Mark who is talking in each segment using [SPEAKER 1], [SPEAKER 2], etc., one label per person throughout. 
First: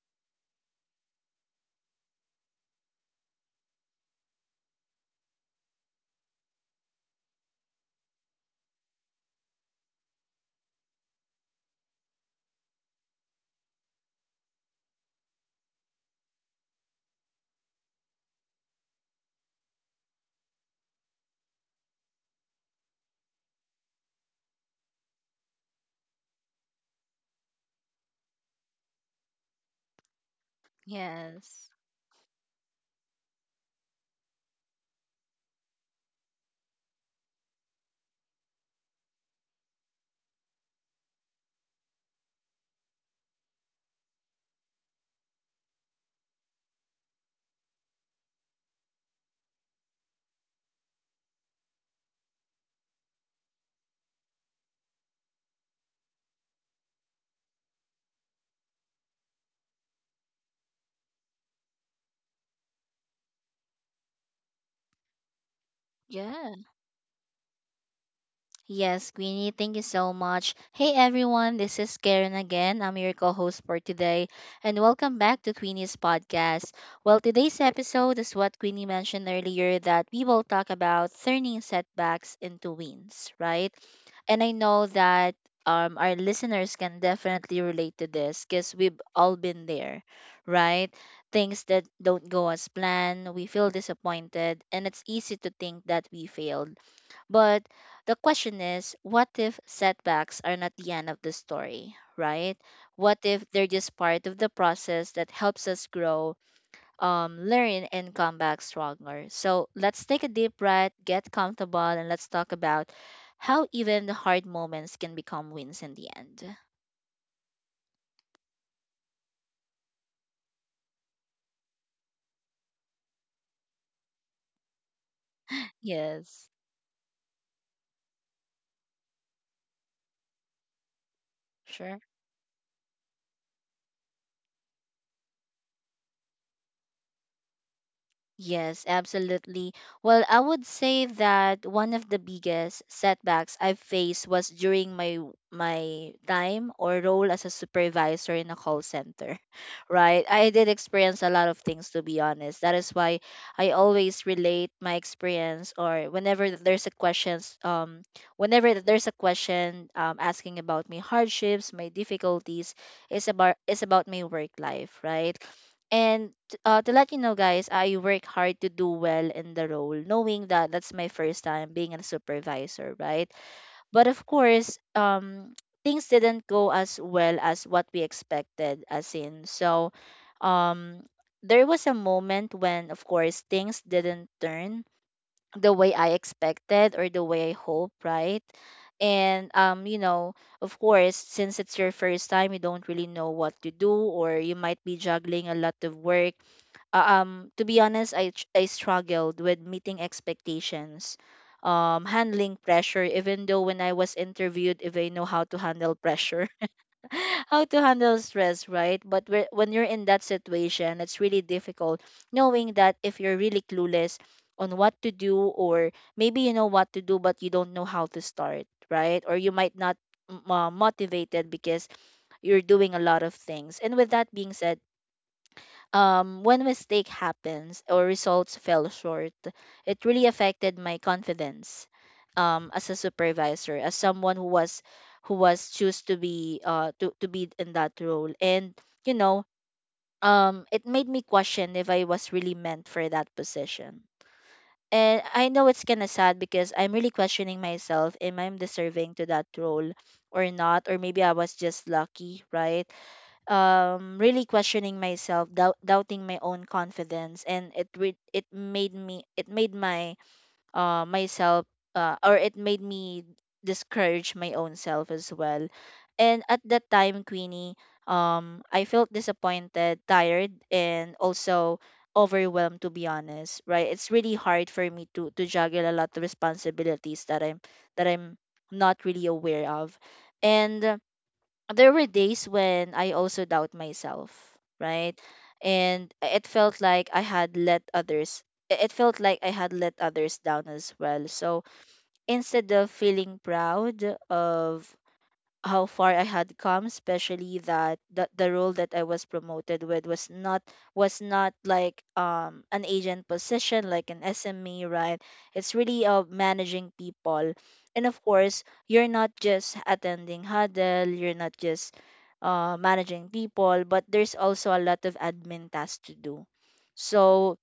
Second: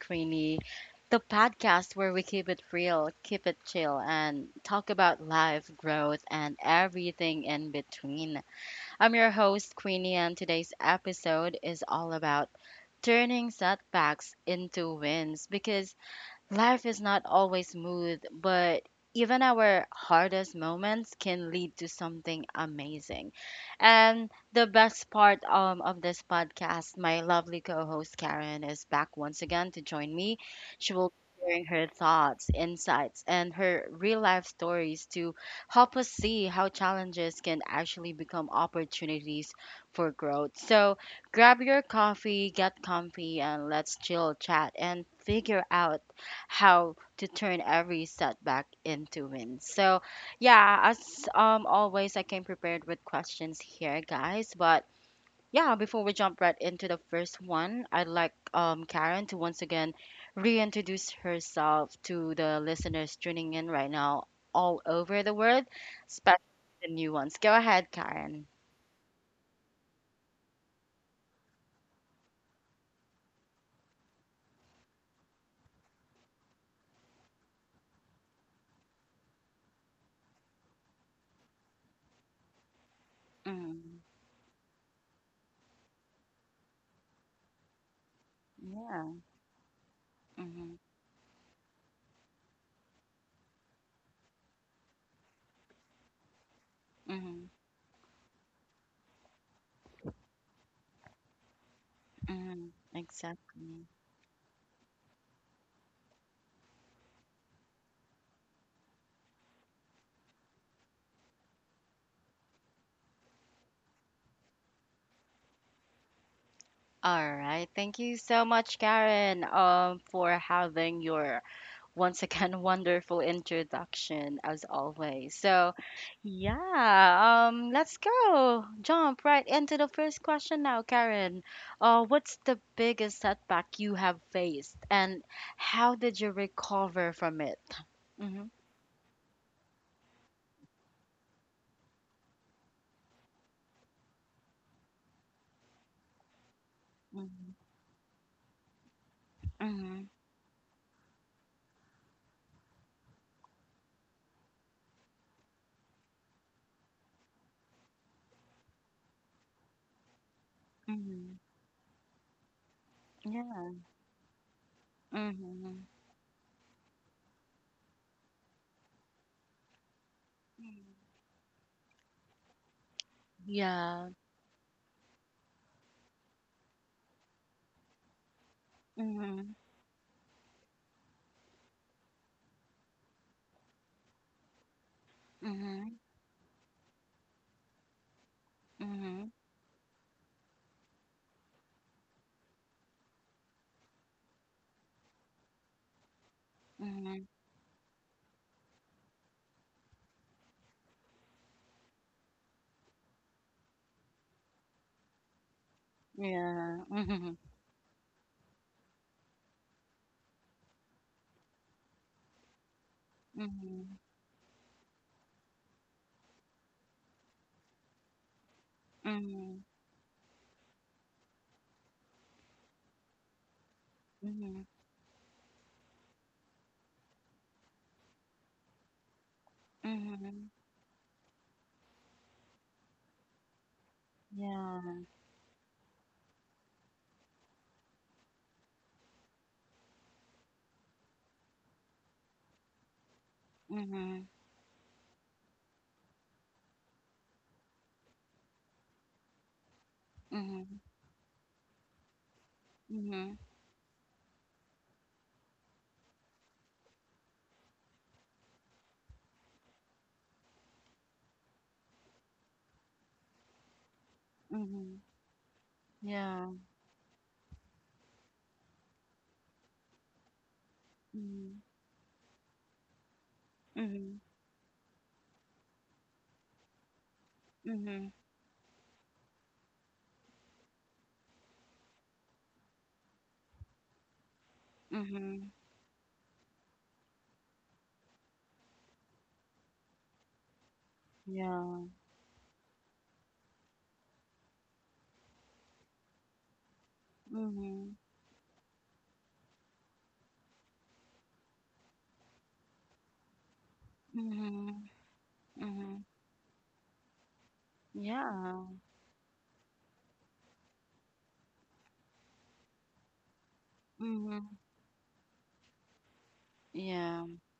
[SPEAKER 1] Queenie, the podcast where we keep it real, keep it chill, and talk about life, growth, and everything in between. I'm your host, Queenie, and today's episode is all about turning setbacks into wins because life is not always smooth, but even our hardest moments can lead to something amazing. And the best part of this podcast, my lovely co host Karen is back once again to join me. She will be sharing
[SPEAKER 2] Yes.
[SPEAKER 1] her thoughts, insights, and her real life stories to help us see how challenges can actually become opportunities for growth. So grab your coffee, get comfy, and let's chill, chat, and figure out how to turn every setback into wins. So, yeah, as always, I came prepared with questions here, guys. But yeah, before we jump right into the first one, I'd like Karen to once again reintroduce herself to the listeners tuning in right now all over the world, especially
[SPEAKER 2] yes,
[SPEAKER 1] the new ones. Go ahead, Karen.
[SPEAKER 2] Yes, Queenie, thank you so much. Hey everyone, this is Karen again. I'm your co host for today, and welcome back to Queenie's podcast. Well, today's episode is what Queenie mentioned earlier that we will talk about turning setbacks into wins, right?
[SPEAKER 1] Mm,
[SPEAKER 2] And I know that our listeners can definitely relate to this because we've
[SPEAKER 1] yeah.
[SPEAKER 2] all been there,
[SPEAKER 1] Mm-hmm,
[SPEAKER 2] right? Things that don't go as planned, we feel disappointed, and it's easy to think that we failed.
[SPEAKER 1] mm-hmm,
[SPEAKER 2] But the question is, what if setbacks are not the end of the story, right?
[SPEAKER 1] mm-hmm,
[SPEAKER 2] What if they're
[SPEAKER 1] exactly.
[SPEAKER 2] just part of the process that helps us grow, learn, and come back stronger? So let's take a deep breath, get comfortable, and let's talk about how even the hard moments can become wins in the end.
[SPEAKER 1] All right. Thank you so much, Karen, for having your once again wonderful introduction as always. So,
[SPEAKER 2] Yes,
[SPEAKER 1] yeah, let's go. Jump right into the first question now, Karen.
[SPEAKER 2] sure.
[SPEAKER 1] What's the biggest setback you have faced, and how did you recover from it? Mhm.
[SPEAKER 2] Yes, absolutely. Well, I would say that one of the biggest setbacks I've faced was during my time or role as a supervisor in a call center.
[SPEAKER 1] Mhm.
[SPEAKER 2] Right? I did experience a lot of things to be honest. That is why I always relate my experience or whenever there's a questions whenever there's a question asking about my
[SPEAKER 1] Mhm.
[SPEAKER 2] hardships, my difficulties, it's
[SPEAKER 1] Mhm.
[SPEAKER 2] about
[SPEAKER 1] Yeah.
[SPEAKER 2] it's about my work life, right?
[SPEAKER 1] Mhm.
[SPEAKER 2] And to let you know, guys, I work hard to do well in the role, knowing that that's my first time being a supervisor, right? But
[SPEAKER 1] Yeah.
[SPEAKER 2] of course, things didn't go as well as what we expected, as in,
[SPEAKER 1] Mhm.
[SPEAKER 2] so um, there was a moment when, of course, things didn't turn the
[SPEAKER 1] Mhm.
[SPEAKER 2] way I expected or the way I hope, right?
[SPEAKER 1] Mhm.
[SPEAKER 2] And you know, of course, since it's your first time, you don't really know what to do, or you might be juggling a lot of work
[SPEAKER 1] Mhm.
[SPEAKER 2] to be honest, I struggled with meeting expectations, handling pressure even though when I was interviewed if I know how to handle pressure,
[SPEAKER 1] Yeah. Mhm.
[SPEAKER 2] how to handle stress, right? But when you're in that situation it's really difficult, knowing that if you're really
[SPEAKER 1] Mhm.
[SPEAKER 2] clueless on what to do, or maybe you know what to do but you don't know how to start, right? Or you
[SPEAKER 1] Mhm.
[SPEAKER 2] might not motivated because you're doing a lot of things. And with that being
[SPEAKER 1] Mhm.
[SPEAKER 2] said, when mistake happens or results fell short, it really
[SPEAKER 1] Mhm.
[SPEAKER 2] affected my confidence as a supervisor, as someone who was
[SPEAKER 1] Yeah.
[SPEAKER 2] who was choose to be to be in that role. And you know, it made me question if I was really meant for that position.
[SPEAKER 1] Mhm.
[SPEAKER 2] And I know it's kind of sad because I'm really questioning myself, am I deserving to that role or
[SPEAKER 1] Mhm.
[SPEAKER 2] not? Or maybe I was just lucky, right?
[SPEAKER 1] Mhm.
[SPEAKER 2] Um, really questioning myself, doubting my own confidence, and it made me, uh myself it made me discourage my own
[SPEAKER 1] Mhm.
[SPEAKER 2] self as well. And
[SPEAKER 1] Yeah.
[SPEAKER 2] at that time, Queenie, um, I felt disappointed, tired, and also overwhelmed, to be honest, right? It's
[SPEAKER 1] Mhm.
[SPEAKER 2] really hard for me to juggle a lot of responsibilities that i'm
[SPEAKER 1] Mhm.
[SPEAKER 2] that i'm not really aware of. And there were days when I also doubt myself,
[SPEAKER 1] Mhm.
[SPEAKER 2] right?
[SPEAKER 1] Mhm.
[SPEAKER 2] And it felt like I had let others down as well. So
[SPEAKER 1] Yeah.
[SPEAKER 2] instead of feeling proud of how far I had come, especially
[SPEAKER 1] Mhm.
[SPEAKER 2] that the role that I was promoted with was not, was not like an agent position like an SME,
[SPEAKER 1] Mhm.
[SPEAKER 2] right? It's really
[SPEAKER 1] Mhm.
[SPEAKER 2] of managing people. And of
[SPEAKER 1] Yeah.
[SPEAKER 2] course, you're not just attending huddle, you're not just managing people, but there's
[SPEAKER 1] Mhm.
[SPEAKER 2] also a lot of admin tasks to do.
[SPEAKER 1] Yeah.
[SPEAKER 2] So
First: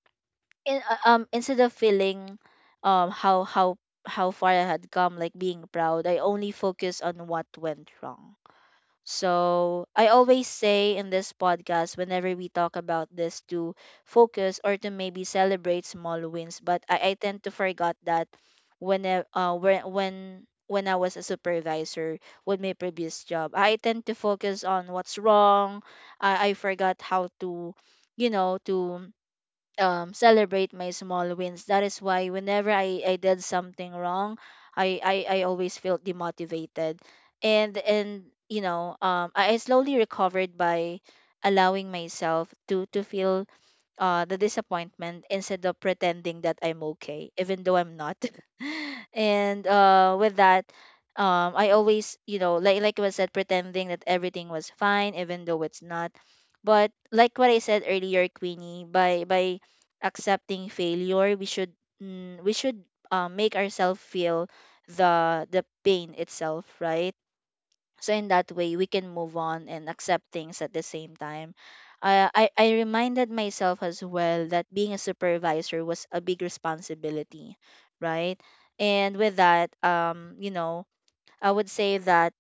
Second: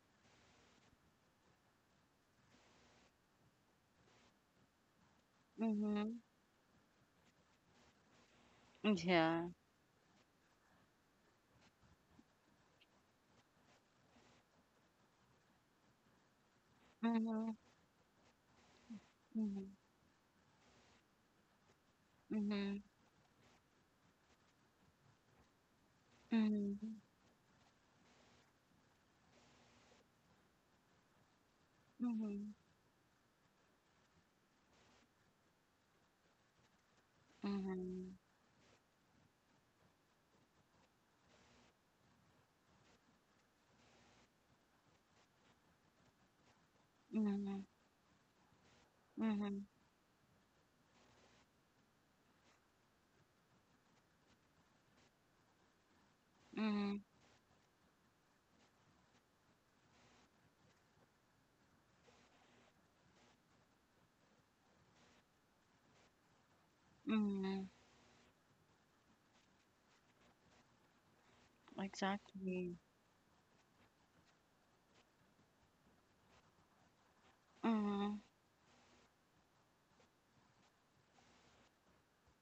[SPEAKER 2] instead of feeling um, how far I had come, like being proud, I
[SPEAKER 1] Mhm.
[SPEAKER 2] only focus on what went wrong.
[SPEAKER 1] Yeah.
[SPEAKER 2] So I always say in this podcast, whenever we talk about this, to focus or to maybe celebrate small wins. But I tend to
[SPEAKER 1] Mhm.
[SPEAKER 2] forget that when I- uh
[SPEAKER 1] Mhm.
[SPEAKER 2] when when when I was a supervisor with my
[SPEAKER 1] Mhm.
[SPEAKER 2] previous job, I tend to focus on what's wrong. I forgot
[SPEAKER 1] Mhm.
[SPEAKER 2] how to, you know, to celebrate my small wins. That is why
[SPEAKER 1] Mhm.
[SPEAKER 2] whenever I did something wrong, I always felt demotivated. And
[SPEAKER 1] Mhm.
[SPEAKER 2] and you know, I slowly recovered by allowing myself to feel the disappointment instead of pretending that I'm okay, even
[SPEAKER 1] Mhm.
[SPEAKER 2] though I'm not.
[SPEAKER 1] Mhm.
[SPEAKER 2] And with that, I always, you know, like I said, pretending that everything was fine, even though it's not. But
[SPEAKER 1] Mhm.
[SPEAKER 2] like what I said earlier, Queenie, by accepting failure, we should make ourselves feel the pain itself, right?
[SPEAKER 1] Mhm.
[SPEAKER 2] So in that way we can move on and accept things at the same time. I
[SPEAKER 1] Exactly.
[SPEAKER 2] reminded myself as well that being a supervisor was a big responsibility,
[SPEAKER 1] Mhm.
[SPEAKER 2] right? And with that, um, you know, I would say that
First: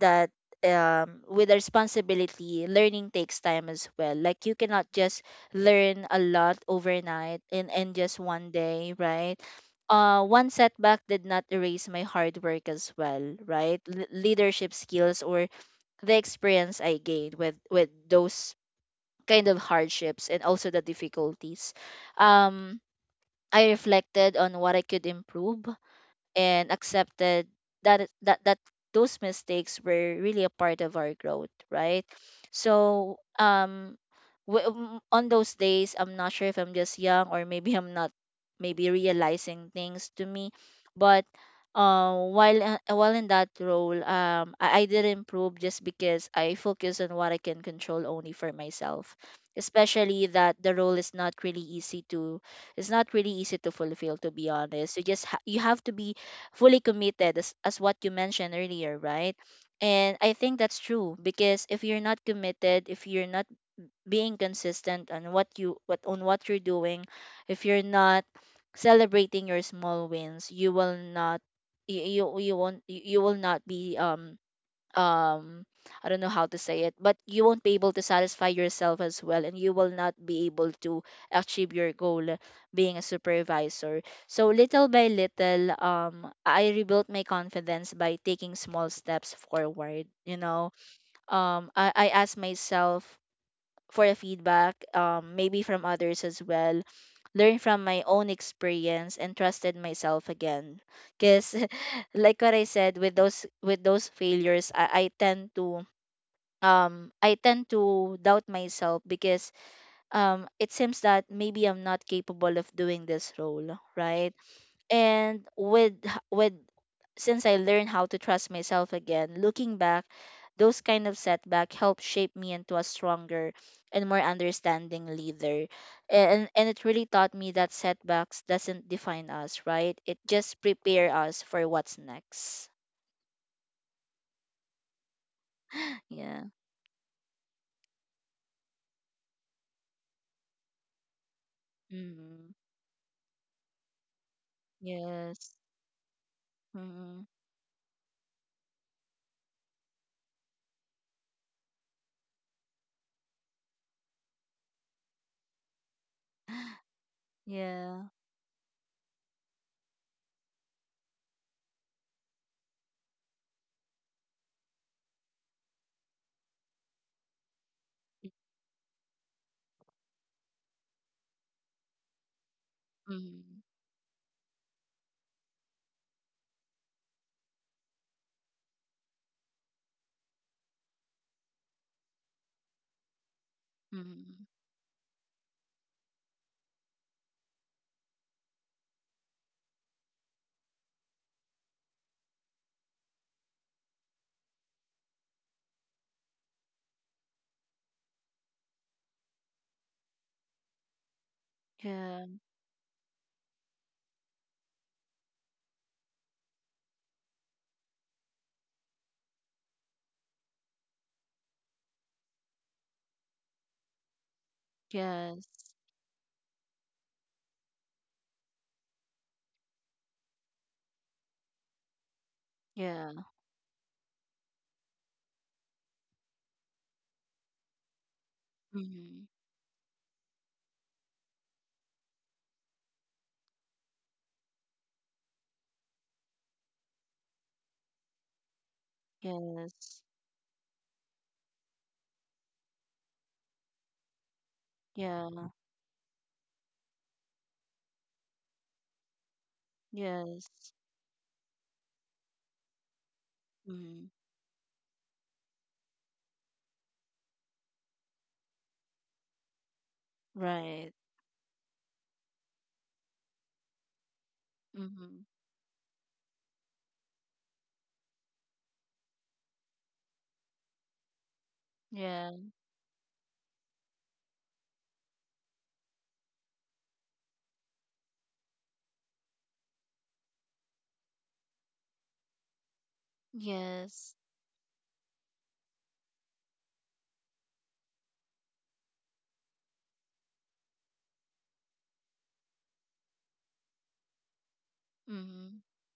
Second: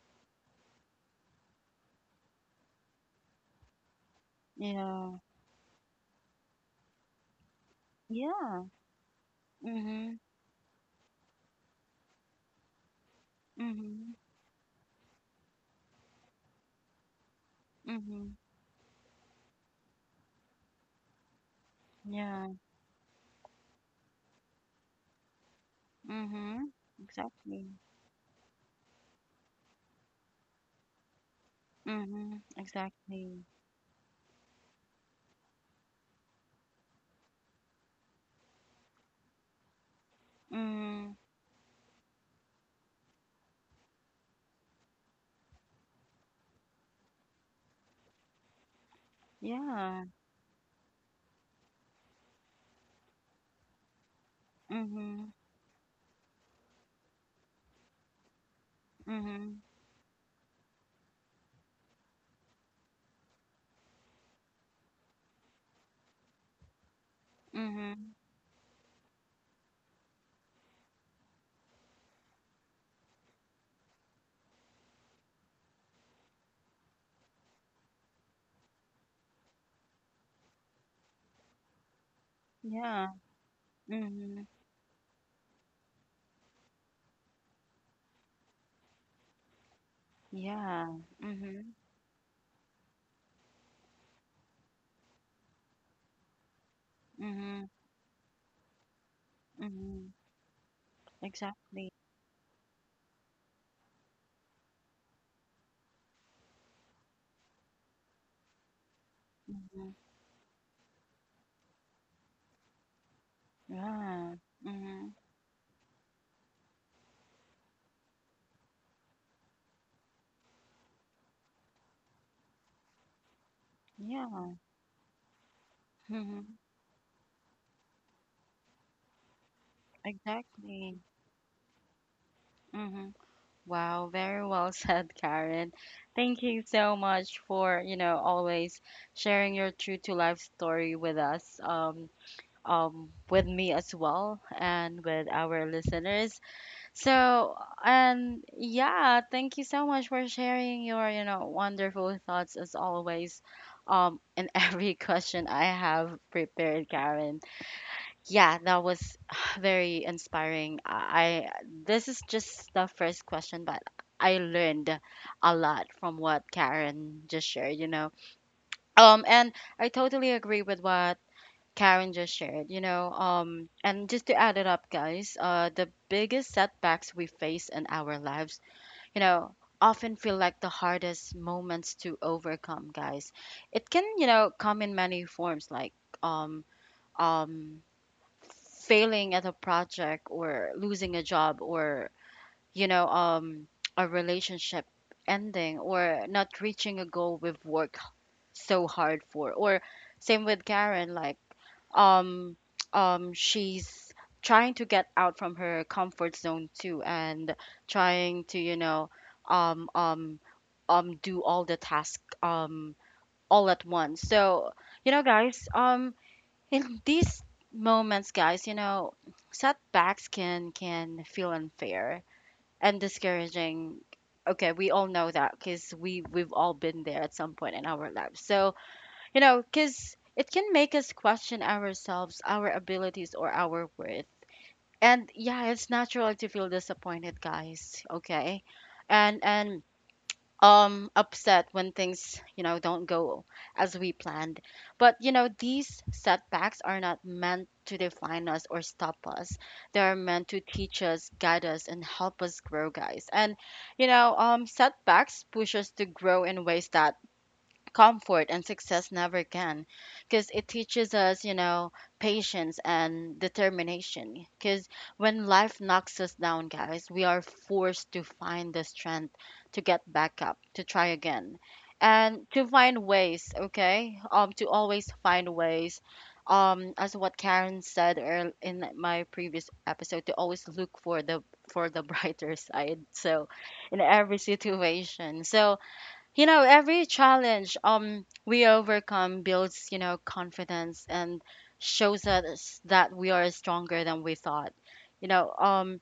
[SPEAKER 2] that with responsibility, learning takes time as well. Like you cannot
[SPEAKER 1] Yeah.
[SPEAKER 2] just learn a lot overnight and in just one
[SPEAKER 1] Yeah.
[SPEAKER 2] day, right?
[SPEAKER 1] Mhm,
[SPEAKER 2] One setback did not erase my hard work as well, right?
[SPEAKER 1] mhm,
[SPEAKER 2] Leadership skills or the experience I gained with with
[SPEAKER 1] mhm.
[SPEAKER 2] those kind of hardships and also the difficulties.
[SPEAKER 1] Yeah.
[SPEAKER 2] Um, I reflected on what I could improve, and
[SPEAKER 1] Mhm.
[SPEAKER 2] accepted
[SPEAKER 1] Exactly.
[SPEAKER 2] that it- that that those mistakes were really a part of our growth, right?
[SPEAKER 1] Mhm.
[SPEAKER 2] So
[SPEAKER 1] Exactly.
[SPEAKER 2] on those days I'm not sure if I'm just young or maybe I'm not maybe realizing things to me,
[SPEAKER 1] Mhm.
[SPEAKER 2] but while in that role, I did improve just because I focus on what I can control only for myself,
[SPEAKER 1] Yeah.
[SPEAKER 2] especially that the role is not really easy to it's not really easy to fulfill, to be honest. You just
[SPEAKER 1] Mhm.
[SPEAKER 2] you have to be fully committed, as what you mentioned earlier, right?
[SPEAKER 1] Mhm.
[SPEAKER 2] And I think that's true because if you're not committed, if you're not being consistent on what you what on what you're doing, if you're
[SPEAKER 1] Mhm.
[SPEAKER 2] not celebrating your small wins, you will not you you, you won't you you will not be um I don't know how to say it, but you won't be able to satisfy yourself as well, and you will not be able to achieve your goal being a
[SPEAKER 1] Yeah.
[SPEAKER 2] supervisor.
[SPEAKER 1] Mhm.
[SPEAKER 2] So little by little, I rebuilt my confidence by taking small steps forward. You know,
[SPEAKER 1] Yeah. Mhm.
[SPEAKER 2] I asked myself for a feedback, maybe from others as well. Learn
[SPEAKER 1] Mhm.
[SPEAKER 2] from my own experience and trusted
[SPEAKER 1] Mhm.
[SPEAKER 2] myself again. Cause
[SPEAKER 1] Exactly.
[SPEAKER 2] like what I said, with those failures, I tend to doubt myself because
[SPEAKER 1] Mhm.
[SPEAKER 2] it seems that maybe I'm not capable of doing this role,
[SPEAKER 1] Yeah.
[SPEAKER 2] right?
[SPEAKER 1] Mhm.
[SPEAKER 2] And with since I learned how to trust myself again, looking back, those kind of setback helped shape me into a stronger and more
[SPEAKER 1] Yeah.
[SPEAKER 2] understanding leader. And
[SPEAKER 1] Mhm.
[SPEAKER 2] and it really taught me that setbacks doesn't define us, right? It just
[SPEAKER 1] Exactly.
[SPEAKER 2] prepare us for what's next.
[SPEAKER 1] Mhm. Wow, very well said, Karen. Thank
[SPEAKER 2] Yeah.
[SPEAKER 1] you so much for, you know, always sharing your true to life story with us,
[SPEAKER 2] Mm-hmm.
[SPEAKER 1] with me as well, and with
[SPEAKER 2] Yes.
[SPEAKER 1] our listeners.
[SPEAKER 2] Mm-hmm.
[SPEAKER 1] So, and yeah, thank you so much for sharing your, you know, wonderful thoughts as always, in every question I have prepared, Karen.
[SPEAKER 2] Yeah.
[SPEAKER 1] Yeah, that was very inspiring. I this is just the first question, but I learned a lot from what Karen just shared, you know. And I totally agree with what Karen just shared, you know.
[SPEAKER 2] Mm-hmm.
[SPEAKER 1] And just to add it up, guys, the biggest setbacks we face in our lives, you know, often feel like the hardest moments to overcome, guys. It can, you
[SPEAKER 2] Mm-hmm.
[SPEAKER 1] know, come in many forms, like um um failing at a project, or losing a job, or you know, a relationship ending, or not reaching a goal we've worked so hard for, or same with Karen, like
[SPEAKER 2] Yeah.
[SPEAKER 1] um she's trying to get out from her comfort zone too, and trying to, you know, um um do all the tasks, all at once. So, you know,
[SPEAKER 2] Yes.
[SPEAKER 1] guys, in these moments, guys, you know, setbacks can feel unfair and
[SPEAKER 2] Yeah.
[SPEAKER 1] discouraging. Okay, we all know that, because we've all been there at some point in our lives. So,
[SPEAKER 2] Mm-hmm.
[SPEAKER 1] you know, because it can make us question ourselves, our abilities, or our worth. And yeah, it's natural to feel disappointed, guys. Okay, and
[SPEAKER 2] Yes.
[SPEAKER 1] upset when things, you know, don't go as we planned. But you know,
[SPEAKER 2] Yeah.
[SPEAKER 1] these setbacks are not meant to define us or stop us. They are meant to
[SPEAKER 2] Yes.
[SPEAKER 1] teach us, guide us, and help us grow, guys. And you
[SPEAKER 2] Mm,
[SPEAKER 1] know, setbacks push us to grow in ways that comfort and success never can, because it
[SPEAKER 2] right.
[SPEAKER 1] teaches us, you know, patience and determination. Because
[SPEAKER 2] Mm-hmm.
[SPEAKER 1] when life knocks us down, guys, we are forced to find the strength to get back up, to try again,
[SPEAKER 2] Yeah.
[SPEAKER 1] and to find ways. Okay, to always find ways, as what Karen said earl in my previous episode, to always look for the brighter side. So in
[SPEAKER 2] Yes.
[SPEAKER 1] every situation, so you know, every challenge we overcome builds, you know, confidence and shows us that we are stronger than we thought. You know,
[SPEAKER 2] Mm-hmm.
[SPEAKER 1] um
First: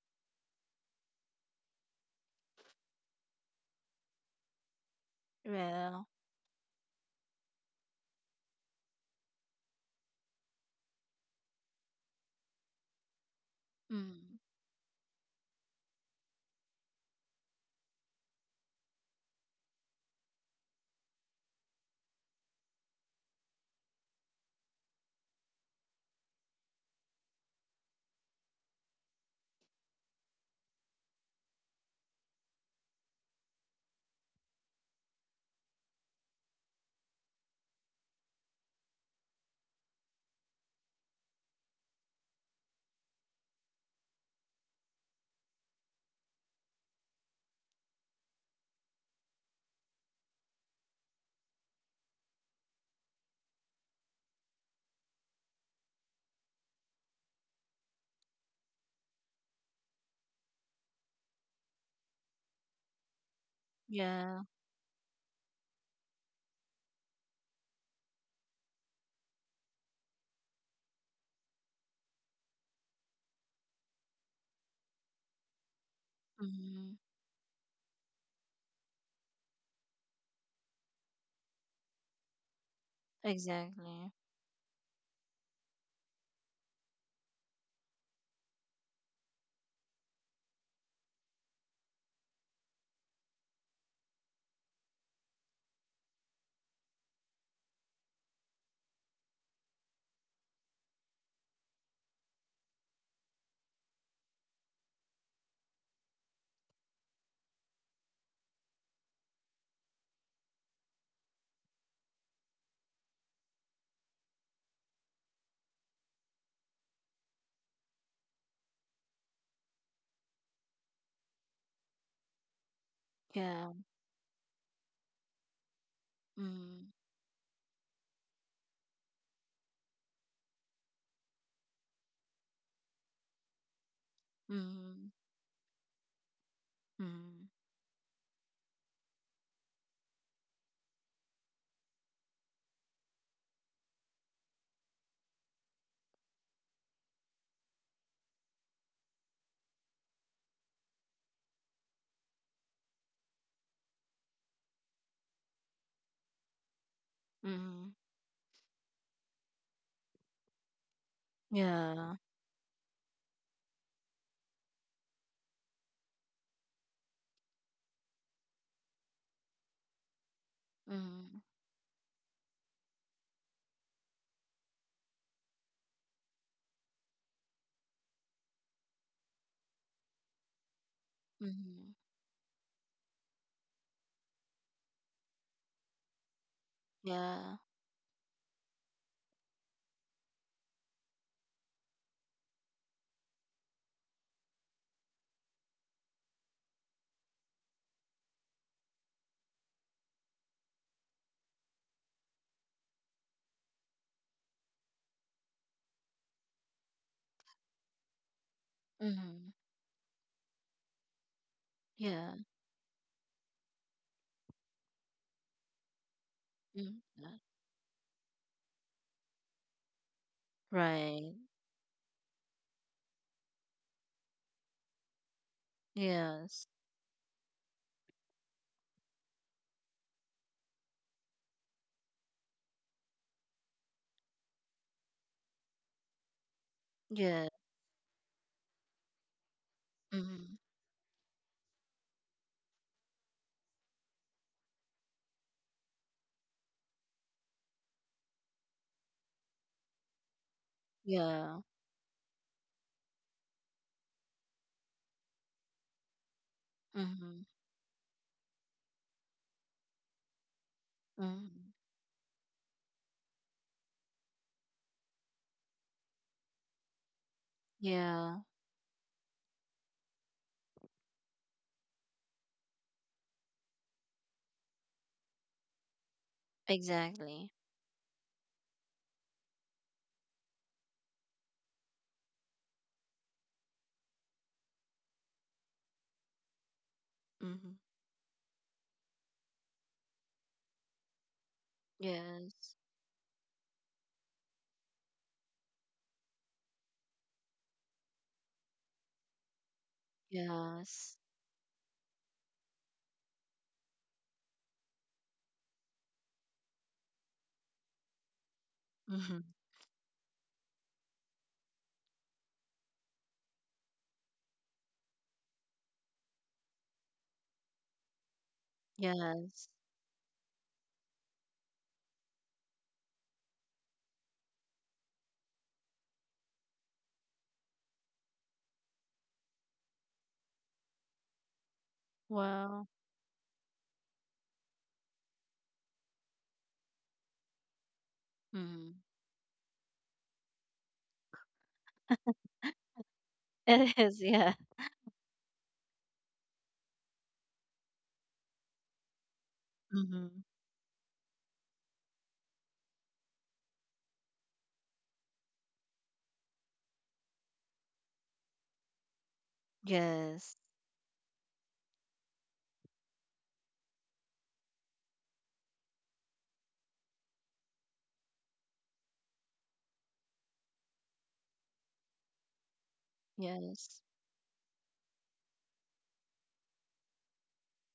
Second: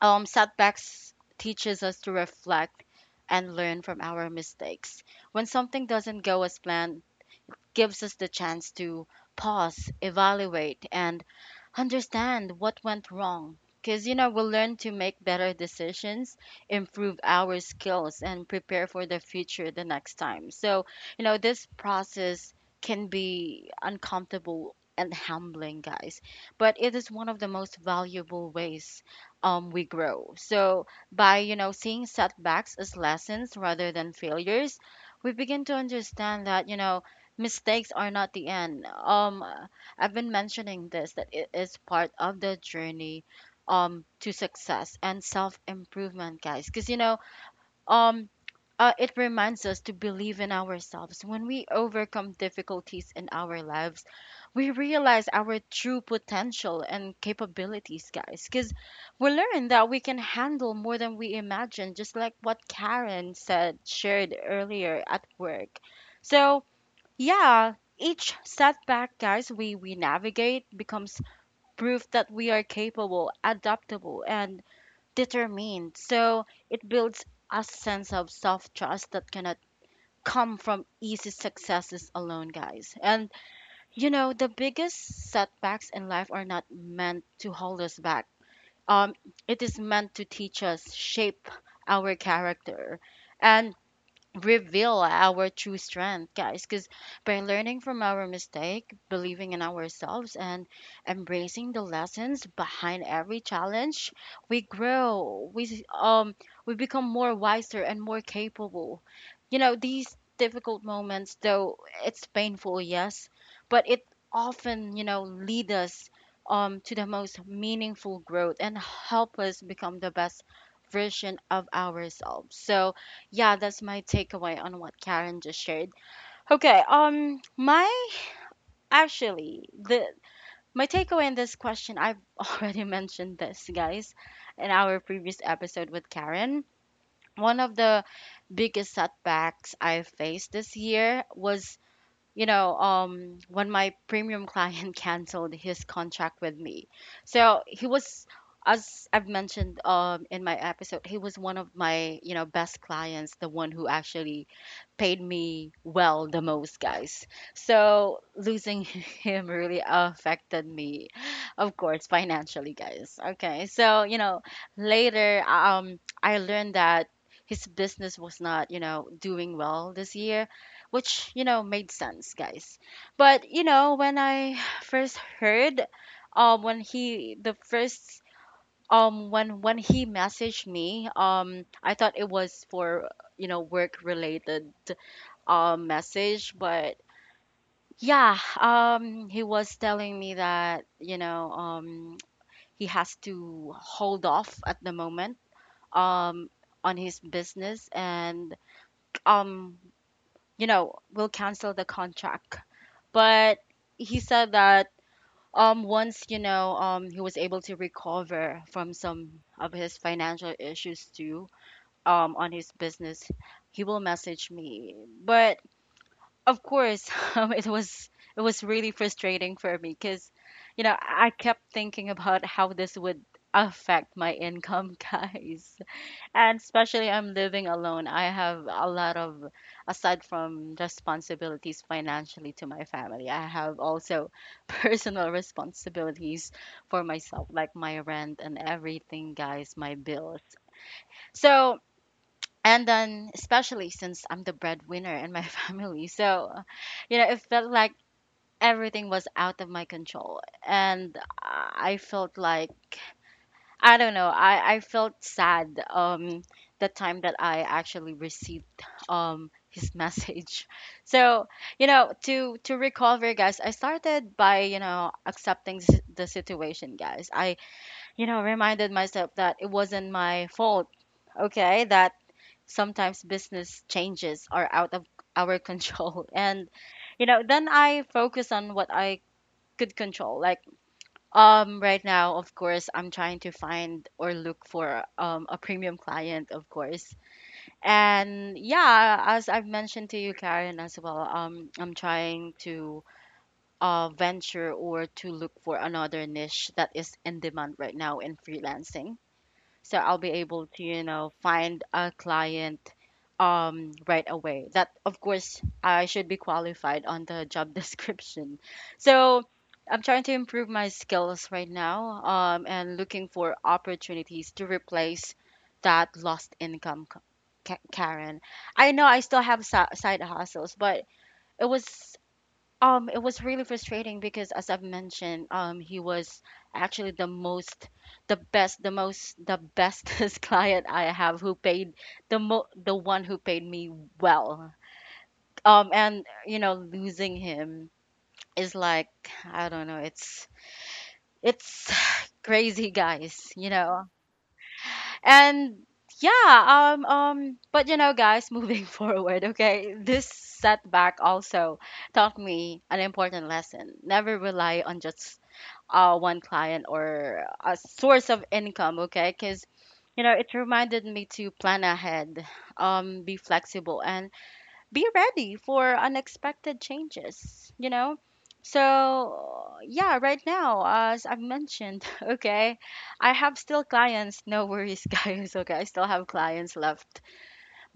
[SPEAKER 1] um setbacks teaches us to reflect and learn from our mistakes. When something
[SPEAKER 2] Yeah.
[SPEAKER 1] doesn't go as planned, gives us the chance to pause, evaluate, and understand what went wrong. Because, you know,
[SPEAKER 2] Mm-hmm.
[SPEAKER 1] we'll learn to make better decisions, improve our skills, and prepare for the future the next time. So, you know, this process can be uncomfortable and humbling, guys, but it is one of the most valuable ways we grow. So, by, you know, seeing setbacks as lessons rather than failures, we begin to understand that, you know, mistakes are not the end. I've been mentioning this, that it is part of the journey to success and self-improvement, guys. Because you know, um, it reminds us to believe in ourselves. When we overcome difficulties in our lives, we realize our true potential and capabilities, guys. Because we learn that we can handle more than we imagine, just like what Karen said, shared
[SPEAKER 2] Yeah.
[SPEAKER 1] earlier at work. So, yeah, each setback, guys, we navigate becomes proof that we are capable, adaptable, and determined. So it
[SPEAKER 2] Mm-hmm.
[SPEAKER 1] builds a sense of self trust that cannot come from easy successes alone, guys. And you
[SPEAKER 2] Exactly.
[SPEAKER 1] know, the biggest setbacks in life are not meant to hold us back. Um, it is meant to teach us, shape our character, and reveal our true strength, guys. Because by learning from our mistake, believing in ourselves, and embracing the lessons behind every challenge, we grow. We become more wiser and more capable. You know, these difficult moments, though it's painful, yes, but it often, you know, lead us to the most meaningful growth and help us become the best version of ourselves. So yeah,
[SPEAKER 2] Yeah.
[SPEAKER 1] that's my takeaway on what Karen just shared. Okay,
[SPEAKER 2] Mm-hmm.
[SPEAKER 1] my actually the my takeaway in this question, I've already mentioned this, guys, in our
[SPEAKER 2] Mm-hmm.
[SPEAKER 1] previous episode with Karen.
[SPEAKER 2] Mm-hmm.
[SPEAKER 1] One of the biggest setbacks I faced this year was, you know, when my premium client canceled his contract with me. So he was, as I've mentioned in my episode, he was one of my, you know, best clients, the one who actually paid me well the most, guys.
[SPEAKER 2] Mm-hmm.
[SPEAKER 1] So losing him really affected me, of course,
[SPEAKER 2] Yeah.
[SPEAKER 1] financially, guys. Okay. So, you know, later I learned that his business was not, you know, doing well this year, which
[SPEAKER 2] Mm-hmm.
[SPEAKER 1] you know made sense, guys. But you know, when I first heard, um when he the first um, when he messaged me, I
[SPEAKER 2] Mm-hmm.
[SPEAKER 1] thought it was for, you know, work related message. But
[SPEAKER 2] Yeah.
[SPEAKER 1] yeah, he was telling me that, you know, he has to hold off at the moment, um on his business, and um you know, will cancel the contract. But he said that once, you know, he was able to recover from some
[SPEAKER 2] Mm-hmm.
[SPEAKER 1] of his financial issues too,
[SPEAKER 2] Yeah.
[SPEAKER 1] on his business, he will message me. But of course
[SPEAKER 2] Mm-hmm.
[SPEAKER 1] um, it was it was really frustrating for me, because you know, I
[SPEAKER 2] Right.
[SPEAKER 1] kept thinking about how this would affect my income guys. And
[SPEAKER 2] Yes.
[SPEAKER 1] especially I'm living alone. I have a lot of, aside from responsibilities financially to my family, I have also personal responsibilities for myself,
[SPEAKER 2] Yeah.
[SPEAKER 1] like my rent and everything, guys, my bills.
[SPEAKER 2] Mm-hmm.
[SPEAKER 1] So, and then especially since I'm the breadwinner in my family, so, you know, it felt like everything was out of my control. And
[SPEAKER 2] Yeah.
[SPEAKER 1] I felt like, I don't know. I felt sad the time that
[SPEAKER 2] Mm-hmm.
[SPEAKER 1] I actually received his message. So,
[SPEAKER 2] Mm-hmm.
[SPEAKER 1] you know, to recover, guys, I started by, you know, accepting the situation, guys. I, you know,
[SPEAKER 2] Yeah.
[SPEAKER 1] reminded myself that it wasn't my fault. Okay? That sometimes business changes are out of our control and you know,
[SPEAKER 2] Exactly.
[SPEAKER 1] then I focus on what I could control, like right now, of course, I'm trying to find or look for a premium client, of course.
[SPEAKER 2] Mm-hmm.
[SPEAKER 1] And yeah, as I've mentioned to you, Karen, as well, I'm trying
[SPEAKER 2] Yes.
[SPEAKER 1] to venture or to look for another niche that is in demand right now in freelancing, so I'll be able to, you
[SPEAKER 2] Yes.
[SPEAKER 1] know, find a client right away. That of course I should be qualified on the job description.
[SPEAKER 2] Mm-hmm.
[SPEAKER 1] So I'm trying to improve my skills right now, and looking for opportunities to replace that lost income. Karen, I know I still have
[SPEAKER 2] Yes.
[SPEAKER 1] side hustles, but it was, it was really frustrating, because, as I've mentioned, he was actually the most, the best, the bestest client I have, who paid
[SPEAKER 2] Wow.
[SPEAKER 1] the one who paid me well. And you know, losing him is
[SPEAKER 2] Mm.
[SPEAKER 1] like, I don't know, it's crazy, guys, you
[SPEAKER 2] It
[SPEAKER 1] know.
[SPEAKER 2] is, yeah.
[SPEAKER 1] And yeah, but you know, guys, moving forward, okay, this
[SPEAKER 2] Mm-hmm.
[SPEAKER 1] setback also taught me an important lesson. Never rely on just one client or a source of income, okay? Because, you know, it
[SPEAKER 2] Yes.
[SPEAKER 1] reminded me to plan ahead, be flexible, and be ready for unexpected changes, you know? So, yeah, right now, as I've mentioned, okay, I have still
[SPEAKER 2] Yes.
[SPEAKER 1] clients. No worries, guys. Okay, I still have clients left,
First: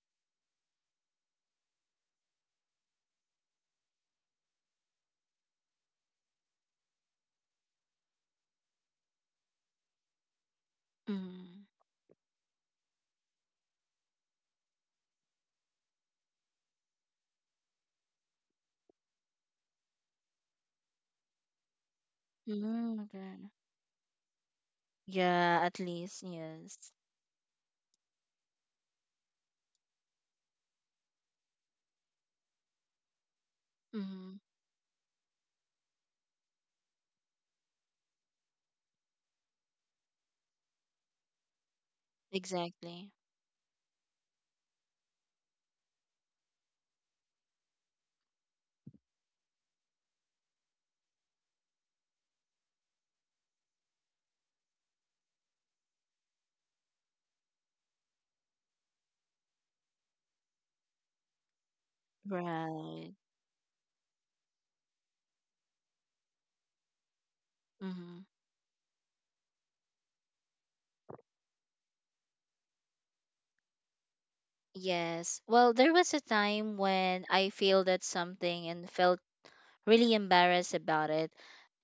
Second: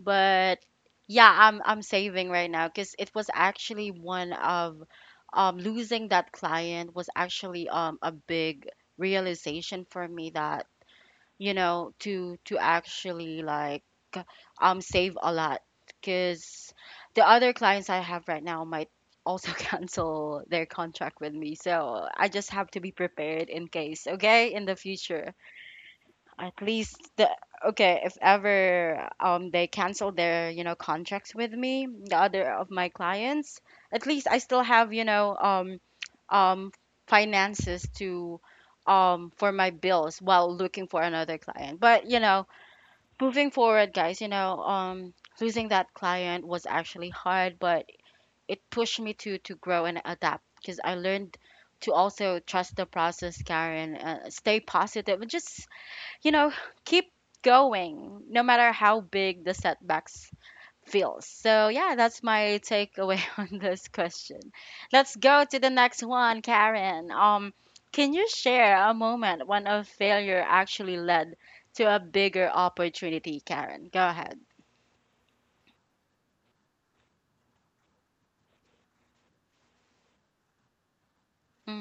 [SPEAKER 1] but yeah, I'm saving right now, because it was actually one of losing that client was actually a big realization for me that, you
[SPEAKER 2] Mm.
[SPEAKER 1] know, to actually, like, save a lot, because the other clients I have right now might also cancel their contract with me. So I just have to be
[SPEAKER 2] Mm, okay.
[SPEAKER 1] prepared in case, okay, in the future.
[SPEAKER 2] Yeah, at least,
[SPEAKER 1] At
[SPEAKER 2] yes.
[SPEAKER 1] least the okay, if ever they cancel their, you know, contracts with me, the other of my clients, at least
[SPEAKER 2] Mm-hmm.
[SPEAKER 1] I still have, you know, um finances to, for my bills while looking for another client. But, you know,
[SPEAKER 2] Exactly.
[SPEAKER 1] moving forward, guys, you know, losing that client was actually hard, but it pushed me to grow and adapt, because I learned to also trust the process, Karen, stay positive, and just, you know, keep going, no matter how big the setbacks feels. So yeah, that's my
[SPEAKER 2] Right.
[SPEAKER 1] takeaway on this question. Let's go to the next one, Karen. Can
[SPEAKER 2] Mm-hmm.
[SPEAKER 1] you share a moment when a failure actually led to a bigger opportunity, Karen? Go ahead.
[SPEAKER 2] Yes. Well, there was a time when I failed at something and felt really embarrassed about it.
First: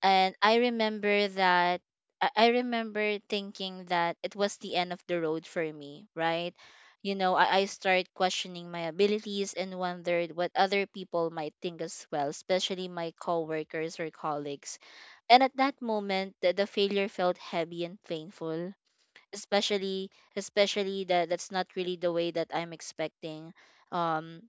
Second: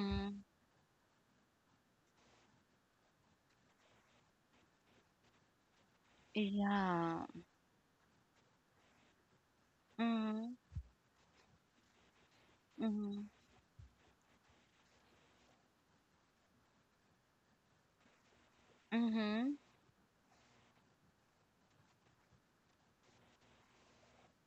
[SPEAKER 2] And I remember that I remember thinking that it was the end of the road for me, right? You
[SPEAKER 1] yeah.
[SPEAKER 2] know, I started questioning my abilities and wondered what
[SPEAKER 1] Mm,
[SPEAKER 2] other people might think as well, especially my
[SPEAKER 1] mm,
[SPEAKER 2] coworkers or colleagues. And at that moment, the failure felt heavy and painful,
[SPEAKER 1] mm-hmm,
[SPEAKER 2] especially especially that that's not really the way that I'm expecting. Um,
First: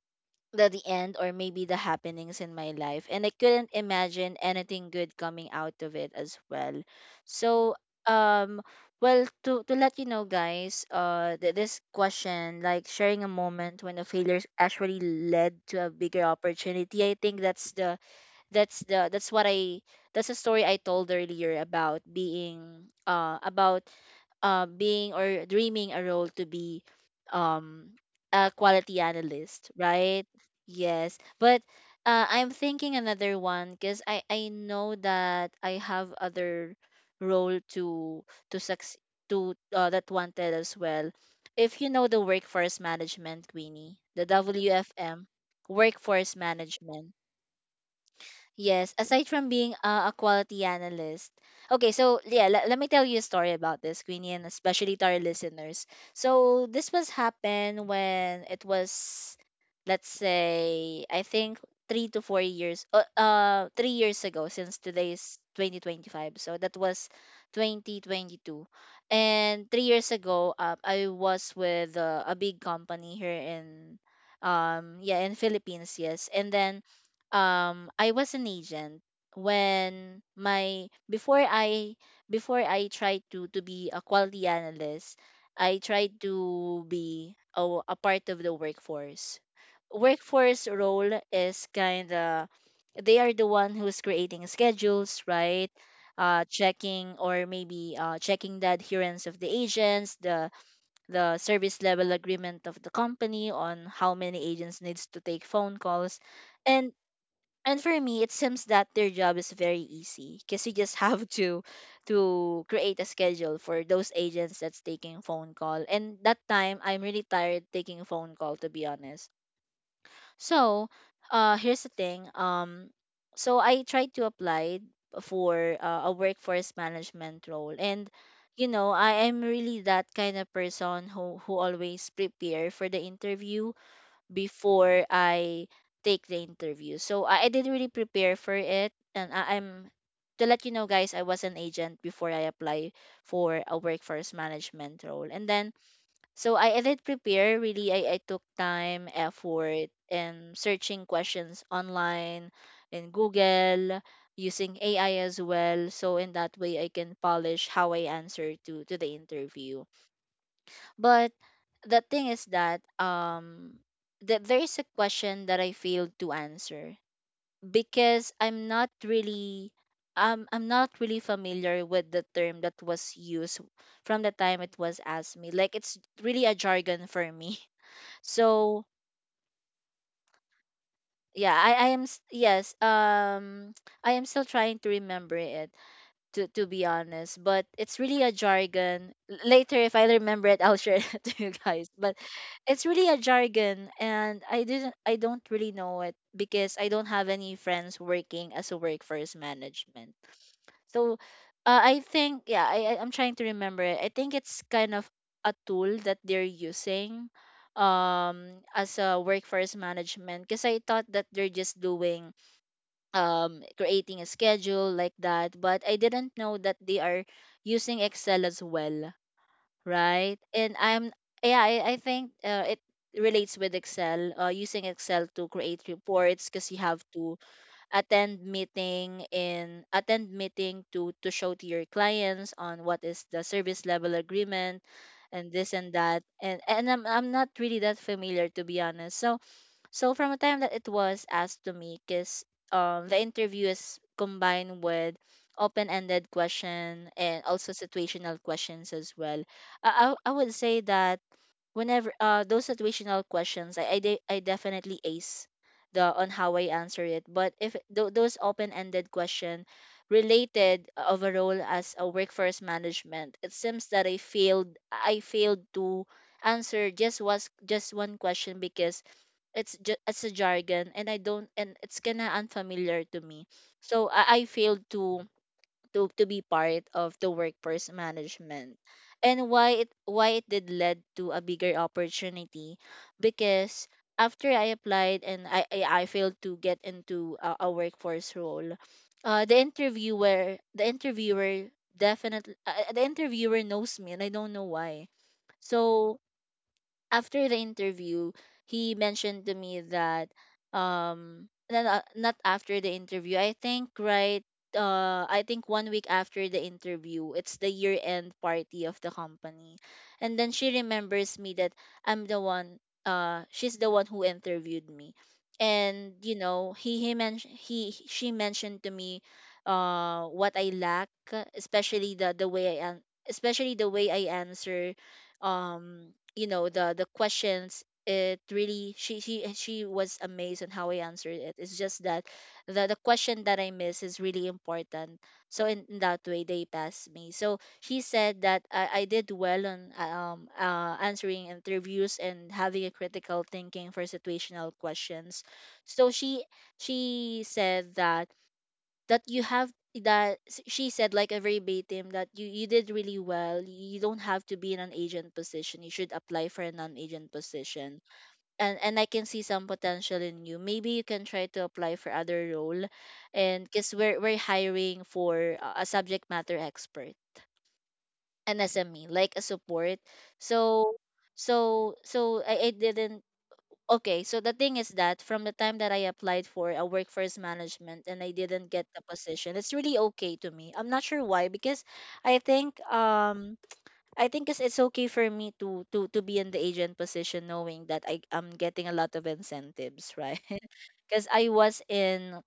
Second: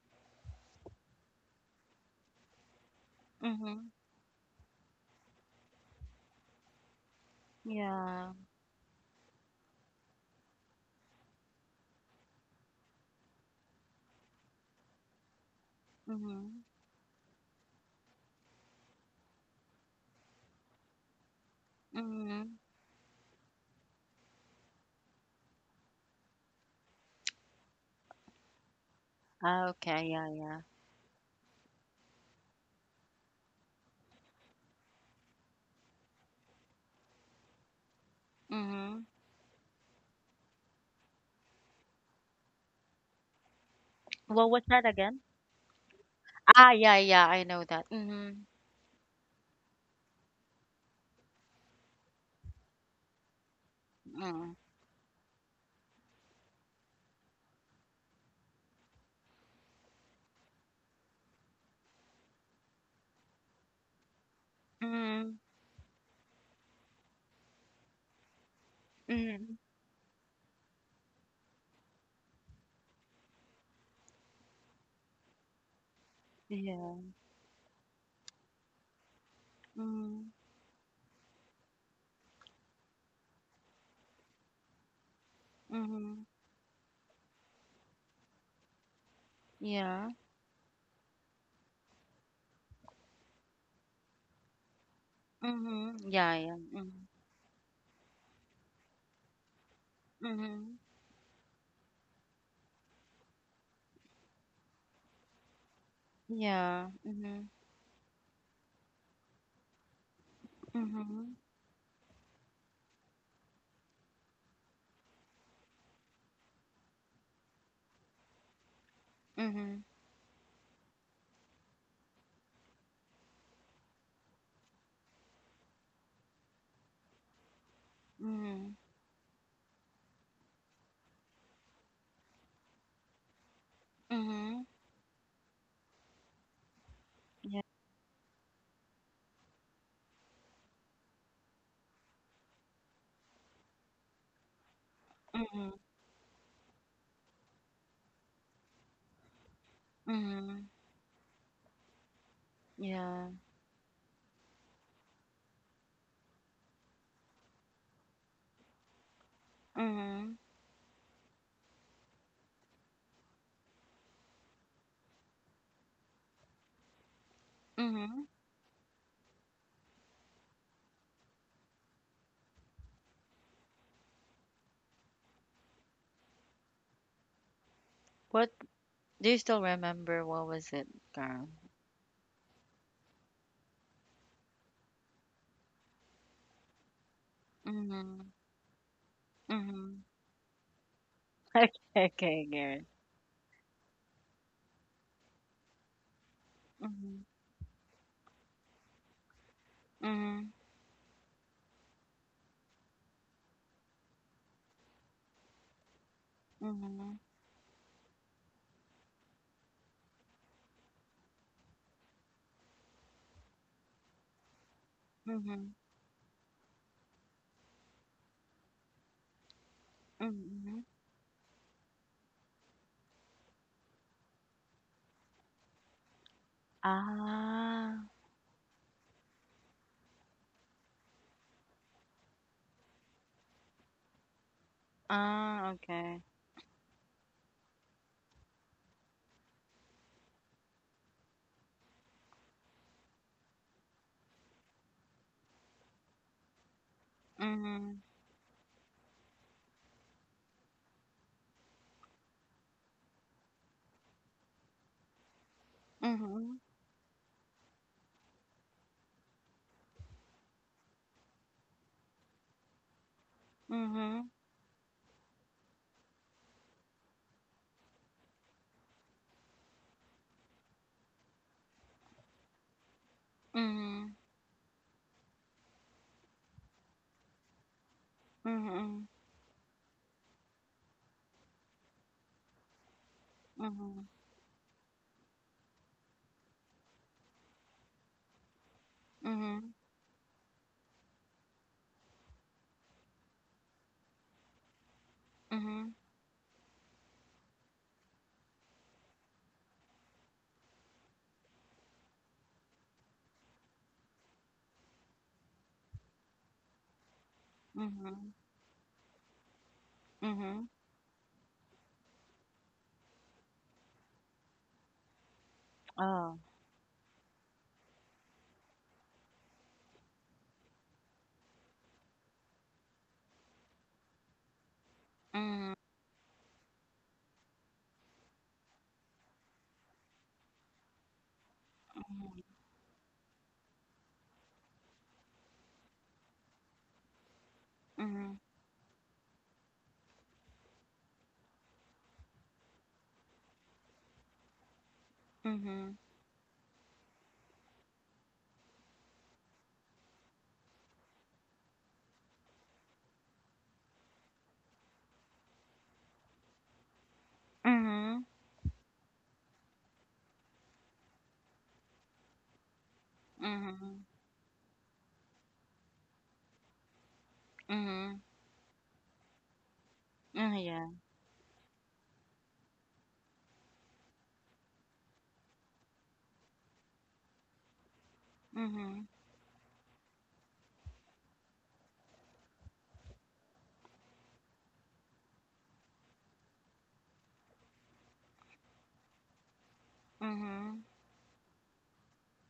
[SPEAKER 2] the end or maybe the happenings in my life, and I couldn't
[SPEAKER 1] mm-hmm,
[SPEAKER 2] imagine anything good coming out of it as well. So
[SPEAKER 1] yeah.
[SPEAKER 2] um, well, to let you know guys, this question, like sharing a moment when a failure actually led to a bigger
[SPEAKER 1] Mm-hmm,
[SPEAKER 2] opportunity, I think that's the that's the that's what I that's a story I told earlier
[SPEAKER 1] mm-hmm.
[SPEAKER 2] about being or dreaming a role to be um a quality analyst,
[SPEAKER 1] Okay,
[SPEAKER 2] right?
[SPEAKER 1] yeah,
[SPEAKER 2] Yes, but I'm thinking another one because I know that I have other role
[SPEAKER 1] yeah.
[SPEAKER 2] to succeed
[SPEAKER 1] Mm-hmm.
[SPEAKER 2] to that wanted as well. If you know the workforce management, Queenie, the
[SPEAKER 1] What was that again?
[SPEAKER 2] WFM, workforce
[SPEAKER 1] Ah, yeah,
[SPEAKER 2] management.
[SPEAKER 1] yeah, I know that. Mhm.
[SPEAKER 2] Yes, aside from being a quality analyst. Okay, so yeah, let me tell you a story about this, Queenie, and
[SPEAKER 1] Mm.
[SPEAKER 2] especially to our listeners. So this was happened when it was, let's say, I think 3 to 4 years, 3 years ago, since today
[SPEAKER 1] Mhm.
[SPEAKER 2] is 2025. So that was 2022.
[SPEAKER 1] Mhm.
[SPEAKER 2] And 3 years ago, I was with a big company here in, yeah, in Philippines, yes. And then
[SPEAKER 1] Yeah.
[SPEAKER 2] I was an agent when
[SPEAKER 1] Mhm.
[SPEAKER 2] my before I tried to be a quality analyst, I tried
[SPEAKER 1] Mhm.
[SPEAKER 2] to be a part of the workforce.
[SPEAKER 1] Yeah.
[SPEAKER 2] Workforce role is kind of they are the one who's creating schedules, right?
[SPEAKER 1] Mhm. Yeah, yeah. Mhm.
[SPEAKER 2] Checking or maybe checking the adherence of the agents,
[SPEAKER 1] Mhm.
[SPEAKER 2] the service level agreement of the company on how many agents needs to take phone calls,
[SPEAKER 1] Yeah.
[SPEAKER 2] and
[SPEAKER 1] Mhm.
[SPEAKER 2] and for me, it seems that their job is very easy because you just have
[SPEAKER 1] Mhm.
[SPEAKER 2] to create a schedule for those agents that's taking phone call. And that time, I'm really tired taking phone call, to be honest.
[SPEAKER 1] Mhm.
[SPEAKER 2] So, here's the thing. So I tried to apply for a workforce management role, and you
[SPEAKER 1] Mhm.
[SPEAKER 2] know, I am really that kind of person who always prepare for the interview
[SPEAKER 1] Mhm.
[SPEAKER 2] before I take the interview. So I
[SPEAKER 1] Yeah.
[SPEAKER 2] didn't really prepare for it, and I'm, to let you know, guys, I was an agent before I apply for a workforce management role, and
[SPEAKER 1] Mhm.
[SPEAKER 2] then so I did prepare. Really, I took time, effort, and
[SPEAKER 1] Mhm.
[SPEAKER 2] searching questions online, in
[SPEAKER 1] Yeah.
[SPEAKER 2] Google, using AI as well. So in that way, I can polish how I answer to the interview.
[SPEAKER 1] Mhm.
[SPEAKER 2] But the thing is that that there is a question that I failed to answer
[SPEAKER 1] Mhm.
[SPEAKER 2] because I'm not really familiar with the term that was used from the time it was asked me. Like it's really a jargon for me.
[SPEAKER 1] What
[SPEAKER 2] So
[SPEAKER 1] do you still remember? What was it, Karen?
[SPEAKER 2] yeah, yes, I am still trying to remember it, to be honest, but it's really a
[SPEAKER 1] Mhm.
[SPEAKER 2] jargon. Later if
[SPEAKER 1] Mhm.
[SPEAKER 2] I remember it, I'll share it to you guys.
[SPEAKER 1] Okay,
[SPEAKER 2] But
[SPEAKER 1] okay, Karen.
[SPEAKER 2] it's really a jargon, and I don't really know it because I don't
[SPEAKER 1] Mhm.
[SPEAKER 2] have any friends working as a workforce management.
[SPEAKER 1] Mhm.
[SPEAKER 2] So I think yeah, I'm trying to remember it. I think it's kind of a tool that they're
[SPEAKER 1] Mhm.
[SPEAKER 2] using um as a workforce management, because I thought that they're just doing creating a schedule like that.
[SPEAKER 1] Mhm.
[SPEAKER 2] But I didn't know that they are using Excel as well, right? And
[SPEAKER 1] Mhm.
[SPEAKER 2] I'm yeah, I think it relates with Excel, using Excel to create reports, because you have to
[SPEAKER 1] Ah.
[SPEAKER 2] attend meeting to show to your clients on what is the service level agreement and
[SPEAKER 1] Ah,
[SPEAKER 2] this and
[SPEAKER 1] okay.
[SPEAKER 2] that, and I'm not really that familiar, to be honest. So so from the time that it was asked to me, because the interview is combined with open-ended question and also
[SPEAKER 1] Mhm.
[SPEAKER 2] situational questions as well. I would say that whenever those situational questions, I definitely ace the on how
[SPEAKER 1] Mhm.
[SPEAKER 2] I answer it. But if those open-ended question related of a role as a workforce management, it seems that
[SPEAKER 1] Mhm.
[SPEAKER 2] I failed to answer just was just one question because it's a jargon, and I don't and it's kind of unfamiliar to me. So
[SPEAKER 1] Mhm.
[SPEAKER 2] I failed to to be part of the workforce management.
[SPEAKER 1] Mhm.
[SPEAKER 2] And why it did led to a bigger opportunity, because
[SPEAKER 1] Mhm.
[SPEAKER 2] after I applied and I failed to get into a workforce role,
[SPEAKER 1] Mhm.
[SPEAKER 2] the interviewer definitely, the interviewer knows me, and I don't know why.
[SPEAKER 1] Mhm.
[SPEAKER 2] So after the interview, he mentioned to me that no, no, not after the interview. I think 1 week after the interview, it's the year
[SPEAKER 1] Mhm.
[SPEAKER 2] end party of the company. And then
[SPEAKER 1] Mhm.
[SPEAKER 2] she remembers me that I'm the one, she's the one who interviewed me. And
[SPEAKER 1] Oh.
[SPEAKER 2] you know, he mentioned he she mentioned to me what I lack, especially the way especially the way I answer
[SPEAKER 1] Mhm.
[SPEAKER 2] um you know the questions. It really, she was amazed on how I answered it. It's just that the question that I miss is really important. So in that way they passed me. So she
[SPEAKER 1] Mhm.
[SPEAKER 2] said that I did well on answering interviews and having a critical thinking for situational questions.
[SPEAKER 1] Mhm.
[SPEAKER 2] So she said that that you have that s- she said like a verbatim that you did really well, you don't have to be in an agent position, you should apply for a non-agent position,
[SPEAKER 1] Mhm.
[SPEAKER 2] and I can see some potential in you, maybe you can try to apply for other role, and because
[SPEAKER 1] Mhm.
[SPEAKER 2] we're hiring for a subject matter expert,
[SPEAKER 1] Mhm.
[SPEAKER 2] an SME, like a support.
[SPEAKER 1] Mhm. Yeah.
[SPEAKER 2] So I didn't. Okay, so the thing is that from the time that I applied for a workforce management and I didn't get the
[SPEAKER 1] Mhm.
[SPEAKER 2] position, it's really okay to me. I'm not sure why because I think um I think it's okay for me to be in the agent position knowing that I am getting a lot of incentives, right?
[SPEAKER 1] Mhm.
[SPEAKER 2] Because I was in,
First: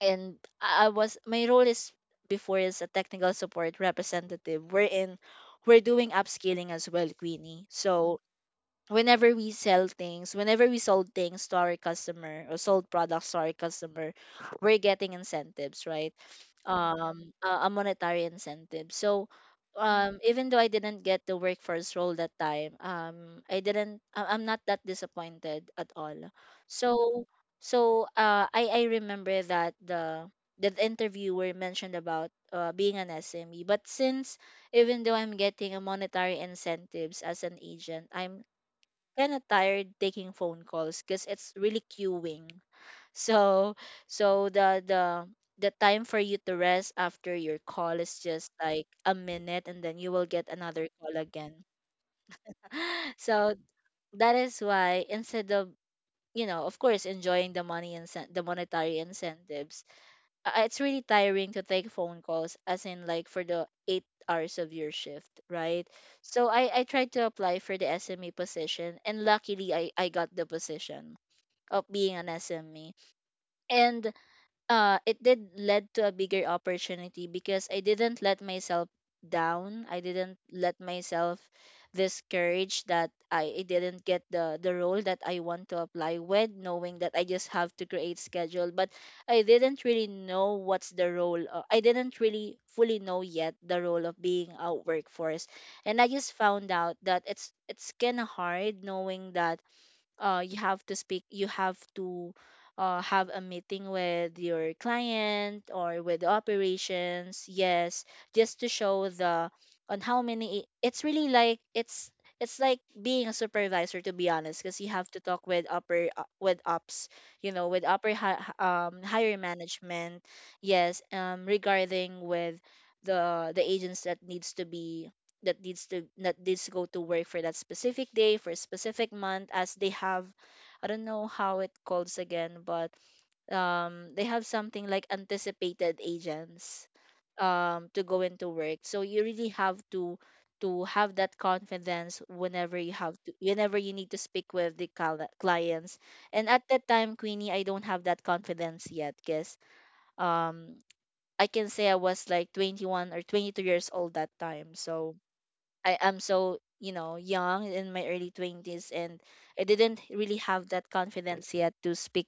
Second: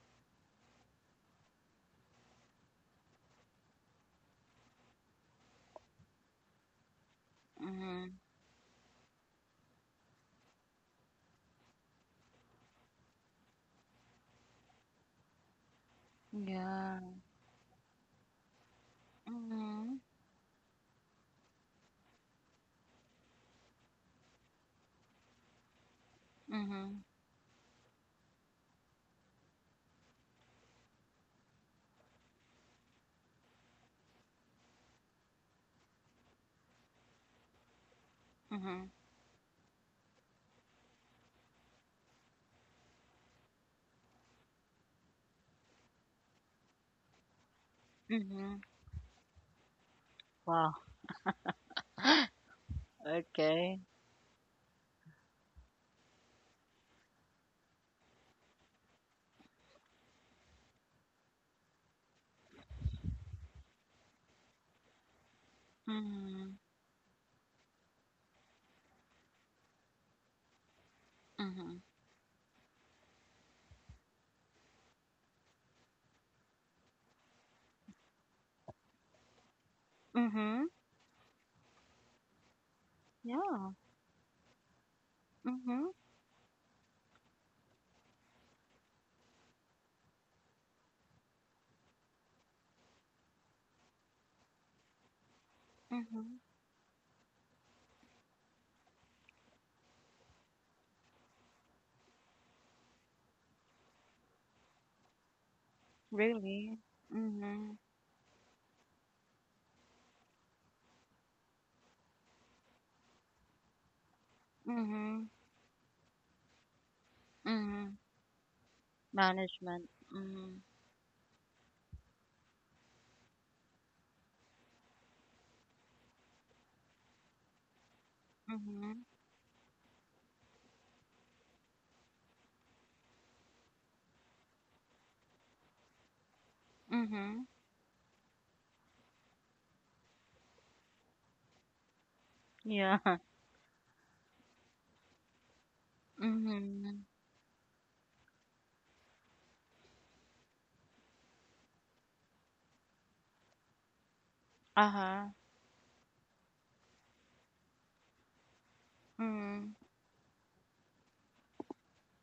[SPEAKER 2] and I was my role is before is a technical support representative. We're doing upscaling as well, Queenie.
[SPEAKER 1] Mhm.
[SPEAKER 2] So whenever whenever we sold things to our customer or sold products to our customer, we're getting incentives, right?
[SPEAKER 1] Yeah.
[SPEAKER 2] A monetary incentive. So,
[SPEAKER 1] Mhm.
[SPEAKER 2] even though I didn't get the workforce role that time, I didn't. I'm not that disappointed at all.
[SPEAKER 1] Mhm.
[SPEAKER 2] So, so I remember that the interviewer mentioned about being an SME, but since even though I'm getting a monetary incentives as an agent, I'm
[SPEAKER 1] Mhm.
[SPEAKER 2] kind of tired taking phone calls because it's really queuing. So so the the the time for you to rest after your call is just
[SPEAKER 1] Mhm.
[SPEAKER 2] like a minute, and then you will get
[SPEAKER 1] Wow.
[SPEAKER 2] another call again. So
[SPEAKER 1] Okay.
[SPEAKER 2] that is why instead of you know, of course, enjoying the money and the monetary incentives, it's really tiring to take phone calls, as in like for the 8 hours of your shift, right? So
[SPEAKER 1] Mhm.
[SPEAKER 2] I tried to apply for the SME position, and luckily I got the position
[SPEAKER 1] Mhm.
[SPEAKER 2] of being an SME. And it did led to a bigger opportunity because I didn't let myself down. I didn't
[SPEAKER 1] Mhm.
[SPEAKER 2] let myself discourage that I
[SPEAKER 1] Yeah.
[SPEAKER 2] didn't get the role that I want to
[SPEAKER 1] Mhm.
[SPEAKER 2] apply with, knowing that I just have to create schedule. But I didn't really know what's the role. I didn't really fully know yet the role of being a workforce. And I just
[SPEAKER 1] Mhm.
[SPEAKER 2] found out that it's kind of hard, knowing that you have to have a meeting with your client or with the
[SPEAKER 1] Really.
[SPEAKER 2] operations,
[SPEAKER 1] Mhm.
[SPEAKER 2] yes, just to show the on how many. It's really like it's like being a supervisor, to be honest, because you have to
[SPEAKER 1] Mhm.
[SPEAKER 2] talk with upper with ops, you know, with
[SPEAKER 1] Mhm.
[SPEAKER 2] higher
[SPEAKER 1] Management.
[SPEAKER 2] management,
[SPEAKER 1] Mhm.
[SPEAKER 2] yes, regarding with the agents that needs to be, that needs to go to work for that specific day for a
[SPEAKER 1] Mhm.
[SPEAKER 2] specific month, as they have, I don't know how it calls again, but they have something like anticipated agents
[SPEAKER 1] Mhm.
[SPEAKER 2] to go into work. So you really have to have that confidence whenever you
[SPEAKER 1] Yeah.
[SPEAKER 2] have to whenever you need to speak with the clients. And at that
[SPEAKER 1] Mhm.
[SPEAKER 2] time, Queenie, I don't have that confidence yet, because um I can say I was like 21 or 22 years old that time. So
[SPEAKER 1] Uh-huh.
[SPEAKER 2] I am so, you know, young in my early 20s, and I
[SPEAKER 1] Mhm.
[SPEAKER 2] didn't really have that confidence yet to speak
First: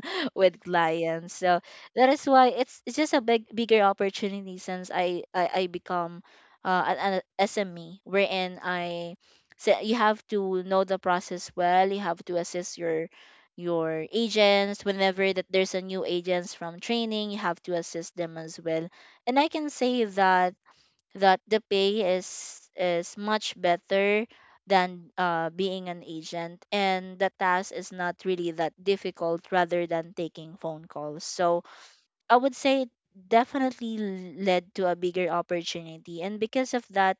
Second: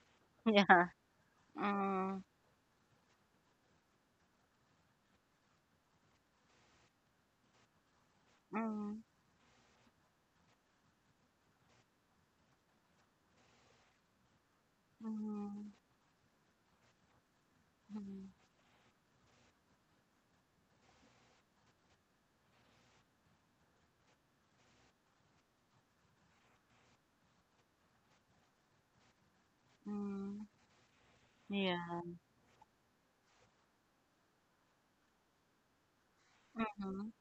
[SPEAKER 2] with
[SPEAKER 1] Yeah.
[SPEAKER 2] clients. So that
[SPEAKER 1] Mm.
[SPEAKER 2] is why it's just a bigger opportunity since I become an SME, wherein
[SPEAKER 1] Mhm.
[SPEAKER 2] I so you have to know the process well. You have to assist your agents whenever that
[SPEAKER 1] Mhm.
[SPEAKER 2] there's a new agents from training, you have to assist
[SPEAKER 1] Mhm.
[SPEAKER 2] them as well. And I can say that that the pay is much better than, being an agent, and the task is not really that difficult rather than
[SPEAKER 1] Mhm.
[SPEAKER 2] taking phone calls. So
[SPEAKER 1] Yeah.
[SPEAKER 2] I would say it definitely led to a bigger opportunity. And because of
[SPEAKER 1] Mhm.
[SPEAKER 2] that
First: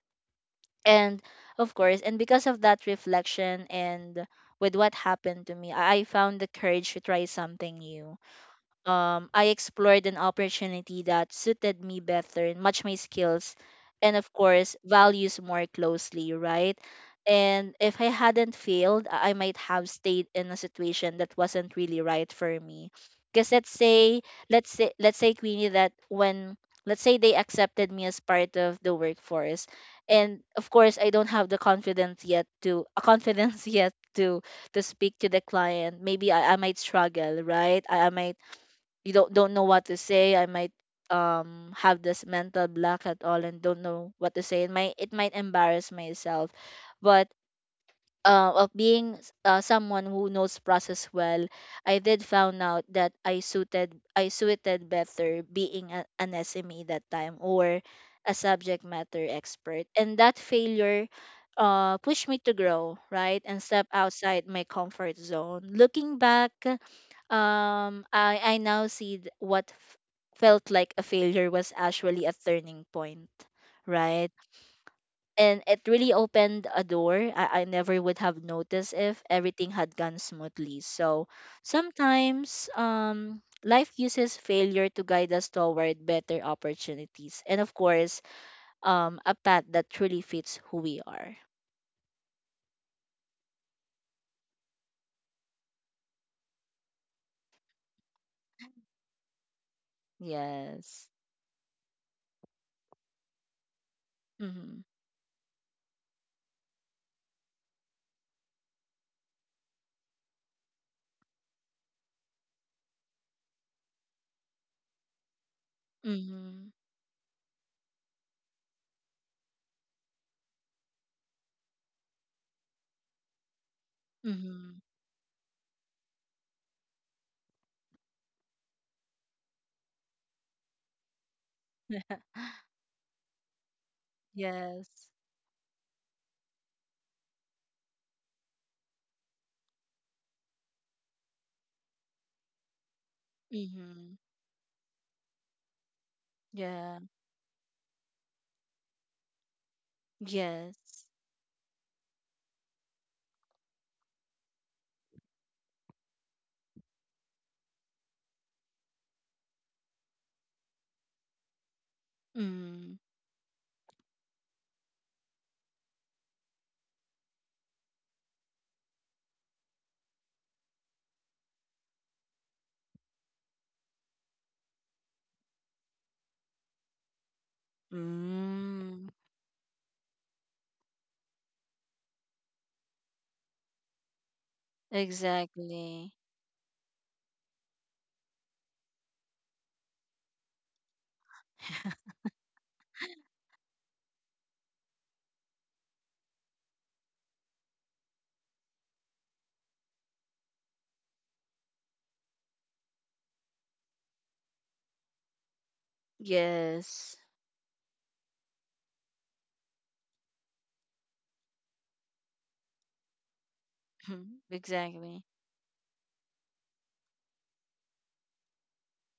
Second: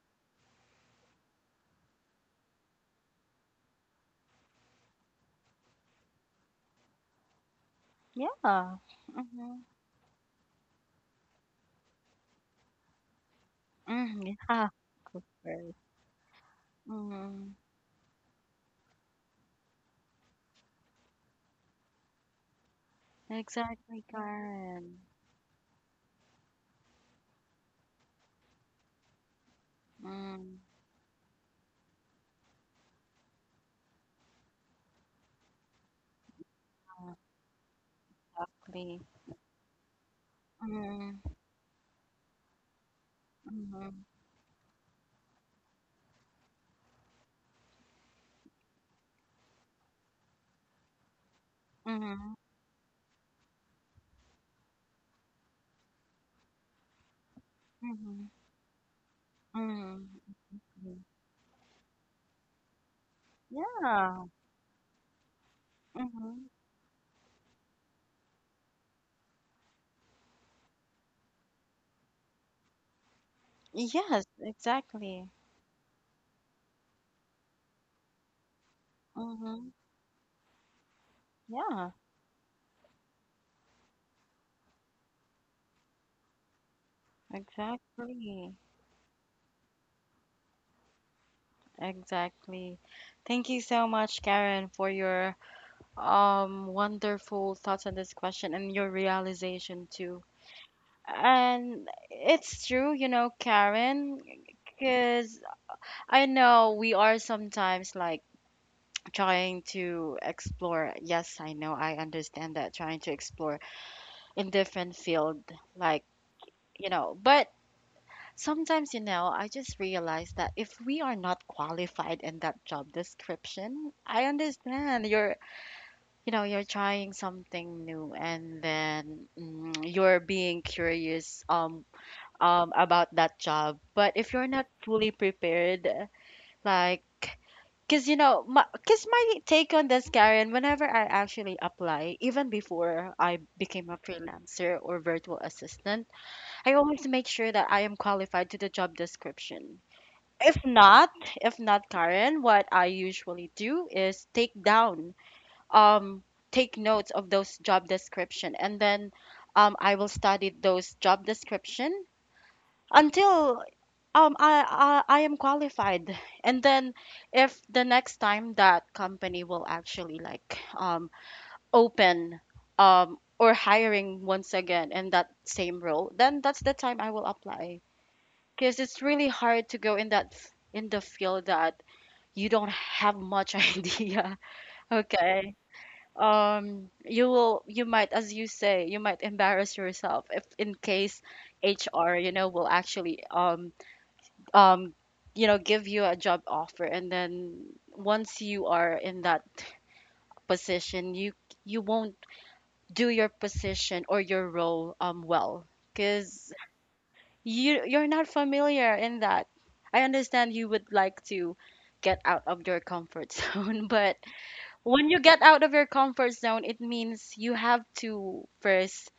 [SPEAKER 2] and of course and because of that reflection and with what happened to me, I found the courage to try something new.
[SPEAKER 1] Yeah.
[SPEAKER 2] Um, I
[SPEAKER 1] Mhm.
[SPEAKER 2] explored an opportunity that suited me better and matched my skills and, of
[SPEAKER 1] Mhm. Yeah.
[SPEAKER 2] course,
[SPEAKER 1] Of
[SPEAKER 2] values more
[SPEAKER 1] course.
[SPEAKER 2] closely, right?
[SPEAKER 1] Mhm.
[SPEAKER 2] And if I hadn't failed, I might have stayed in a situation that wasn't really right for me. Because let's
[SPEAKER 1] Exactly,
[SPEAKER 2] say, let's say,
[SPEAKER 1] Karen.
[SPEAKER 2] let's say, Queenie, let's say they accepted me as part of the workforce. And
[SPEAKER 1] Mm.
[SPEAKER 2] of course, I don't have the confidence yet a confidence yet to speak to the client. Maybe I might struggle, right? I might,
[SPEAKER 1] Exactly.
[SPEAKER 2] you don't know what to say, i might
[SPEAKER 1] Mhm.
[SPEAKER 2] um have this mental block at all and don't
[SPEAKER 1] Mhm.
[SPEAKER 2] know what to say. It might embarrass myself, but of being someone who knows process well, I did
[SPEAKER 1] Mhm.
[SPEAKER 2] found out that I suited better being an SME that time, or
[SPEAKER 1] Mhm.
[SPEAKER 2] a subject matter expert.
[SPEAKER 1] Mhm.
[SPEAKER 2] And that
[SPEAKER 1] Mhm.
[SPEAKER 2] failure pushed me to grow, right, and step
[SPEAKER 1] Yeah.
[SPEAKER 2] outside my comfort zone. Looking
[SPEAKER 1] Mhm.
[SPEAKER 2] back, I now see what felt like a failure was actually a turning point,
[SPEAKER 1] Yes,
[SPEAKER 2] right?
[SPEAKER 1] exactly.
[SPEAKER 2] And it really opened a door I never would have noticed if
[SPEAKER 1] Mm-hmm.
[SPEAKER 2] everything had gone smoothly. So
[SPEAKER 1] Yeah,
[SPEAKER 2] sometimes, life uses failure to guide us toward better opportunities, and of course,
[SPEAKER 1] exactly.
[SPEAKER 2] a path that truly fits who we are.
[SPEAKER 1] Exactly. Thank you so much, Karen, for your wonderful thoughts on this question and your realization too.
[SPEAKER 2] Yes.
[SPEAKER 1] And it's true, you know, Karen,
[SPEAKER 2] Mhm.
[SPEAKER 1] because I know we are sometimes, like, trying to explore. Yes, I know, I understand that trying to explore in different field, like,
[SPEAKER 2] Mhm.
[SPEAKER 1] you know, but sometimes, you know, I just realize that if we are not qualified in that job description, I
[SPEAKER 2] Mhm.
[SPEAKER 1] understand you're, you know, you're trying something new, and then you're being curious, about that job. But if you're not
[SPEAKER 2] Yes.
[SPEAKER 1] fully prepared, like, because, you know, cause my take on this, Karen, whenever I actually apply, even before I became a
[SPEAKER 2] Mhm.
[SPEAKER 1] freelancer or virtual assistant, I
[SPEAKER 2] Yeah.
[SPEAKER 1] always make sure that I am qualified to the job description. If
[SPEAKER 2] Yes.
[SPEAKER 1] not, Karen, what I usually do is take down, um, take notes of those job description, and then, I will study those job description
[SPEAKER 2] Mm.
[SPEAKER 1] until, I am qualified. And then, if the next time that company will actually, like, open, or hiring once again in that same role, then that's the time I will apply. Because it's
[SPEAKER 2] Mm.
[SPEAKER 1] really hard to go in that in the field that you don't have much idea. Okay.
[SPEAKER 2] Exactly.
[SPEAKER 1] You might, as you say, you might embarrass yourself if in case HR, you know, will actually, um, give you a job offer, and then, once you are in that position, you won't do your position or your role, well, because
[SPEAKER 2] Yes.
[SPEAKER 1] you're not familiar in that. I understand you would like to get out of your comfort zone, but
[SPEAKER 2] Mhm.
[SPEAKER 1] when you
[SPEAKER 2] Exactly.
[SPEAKER 1] get out of your comfort zone, it means you have to first,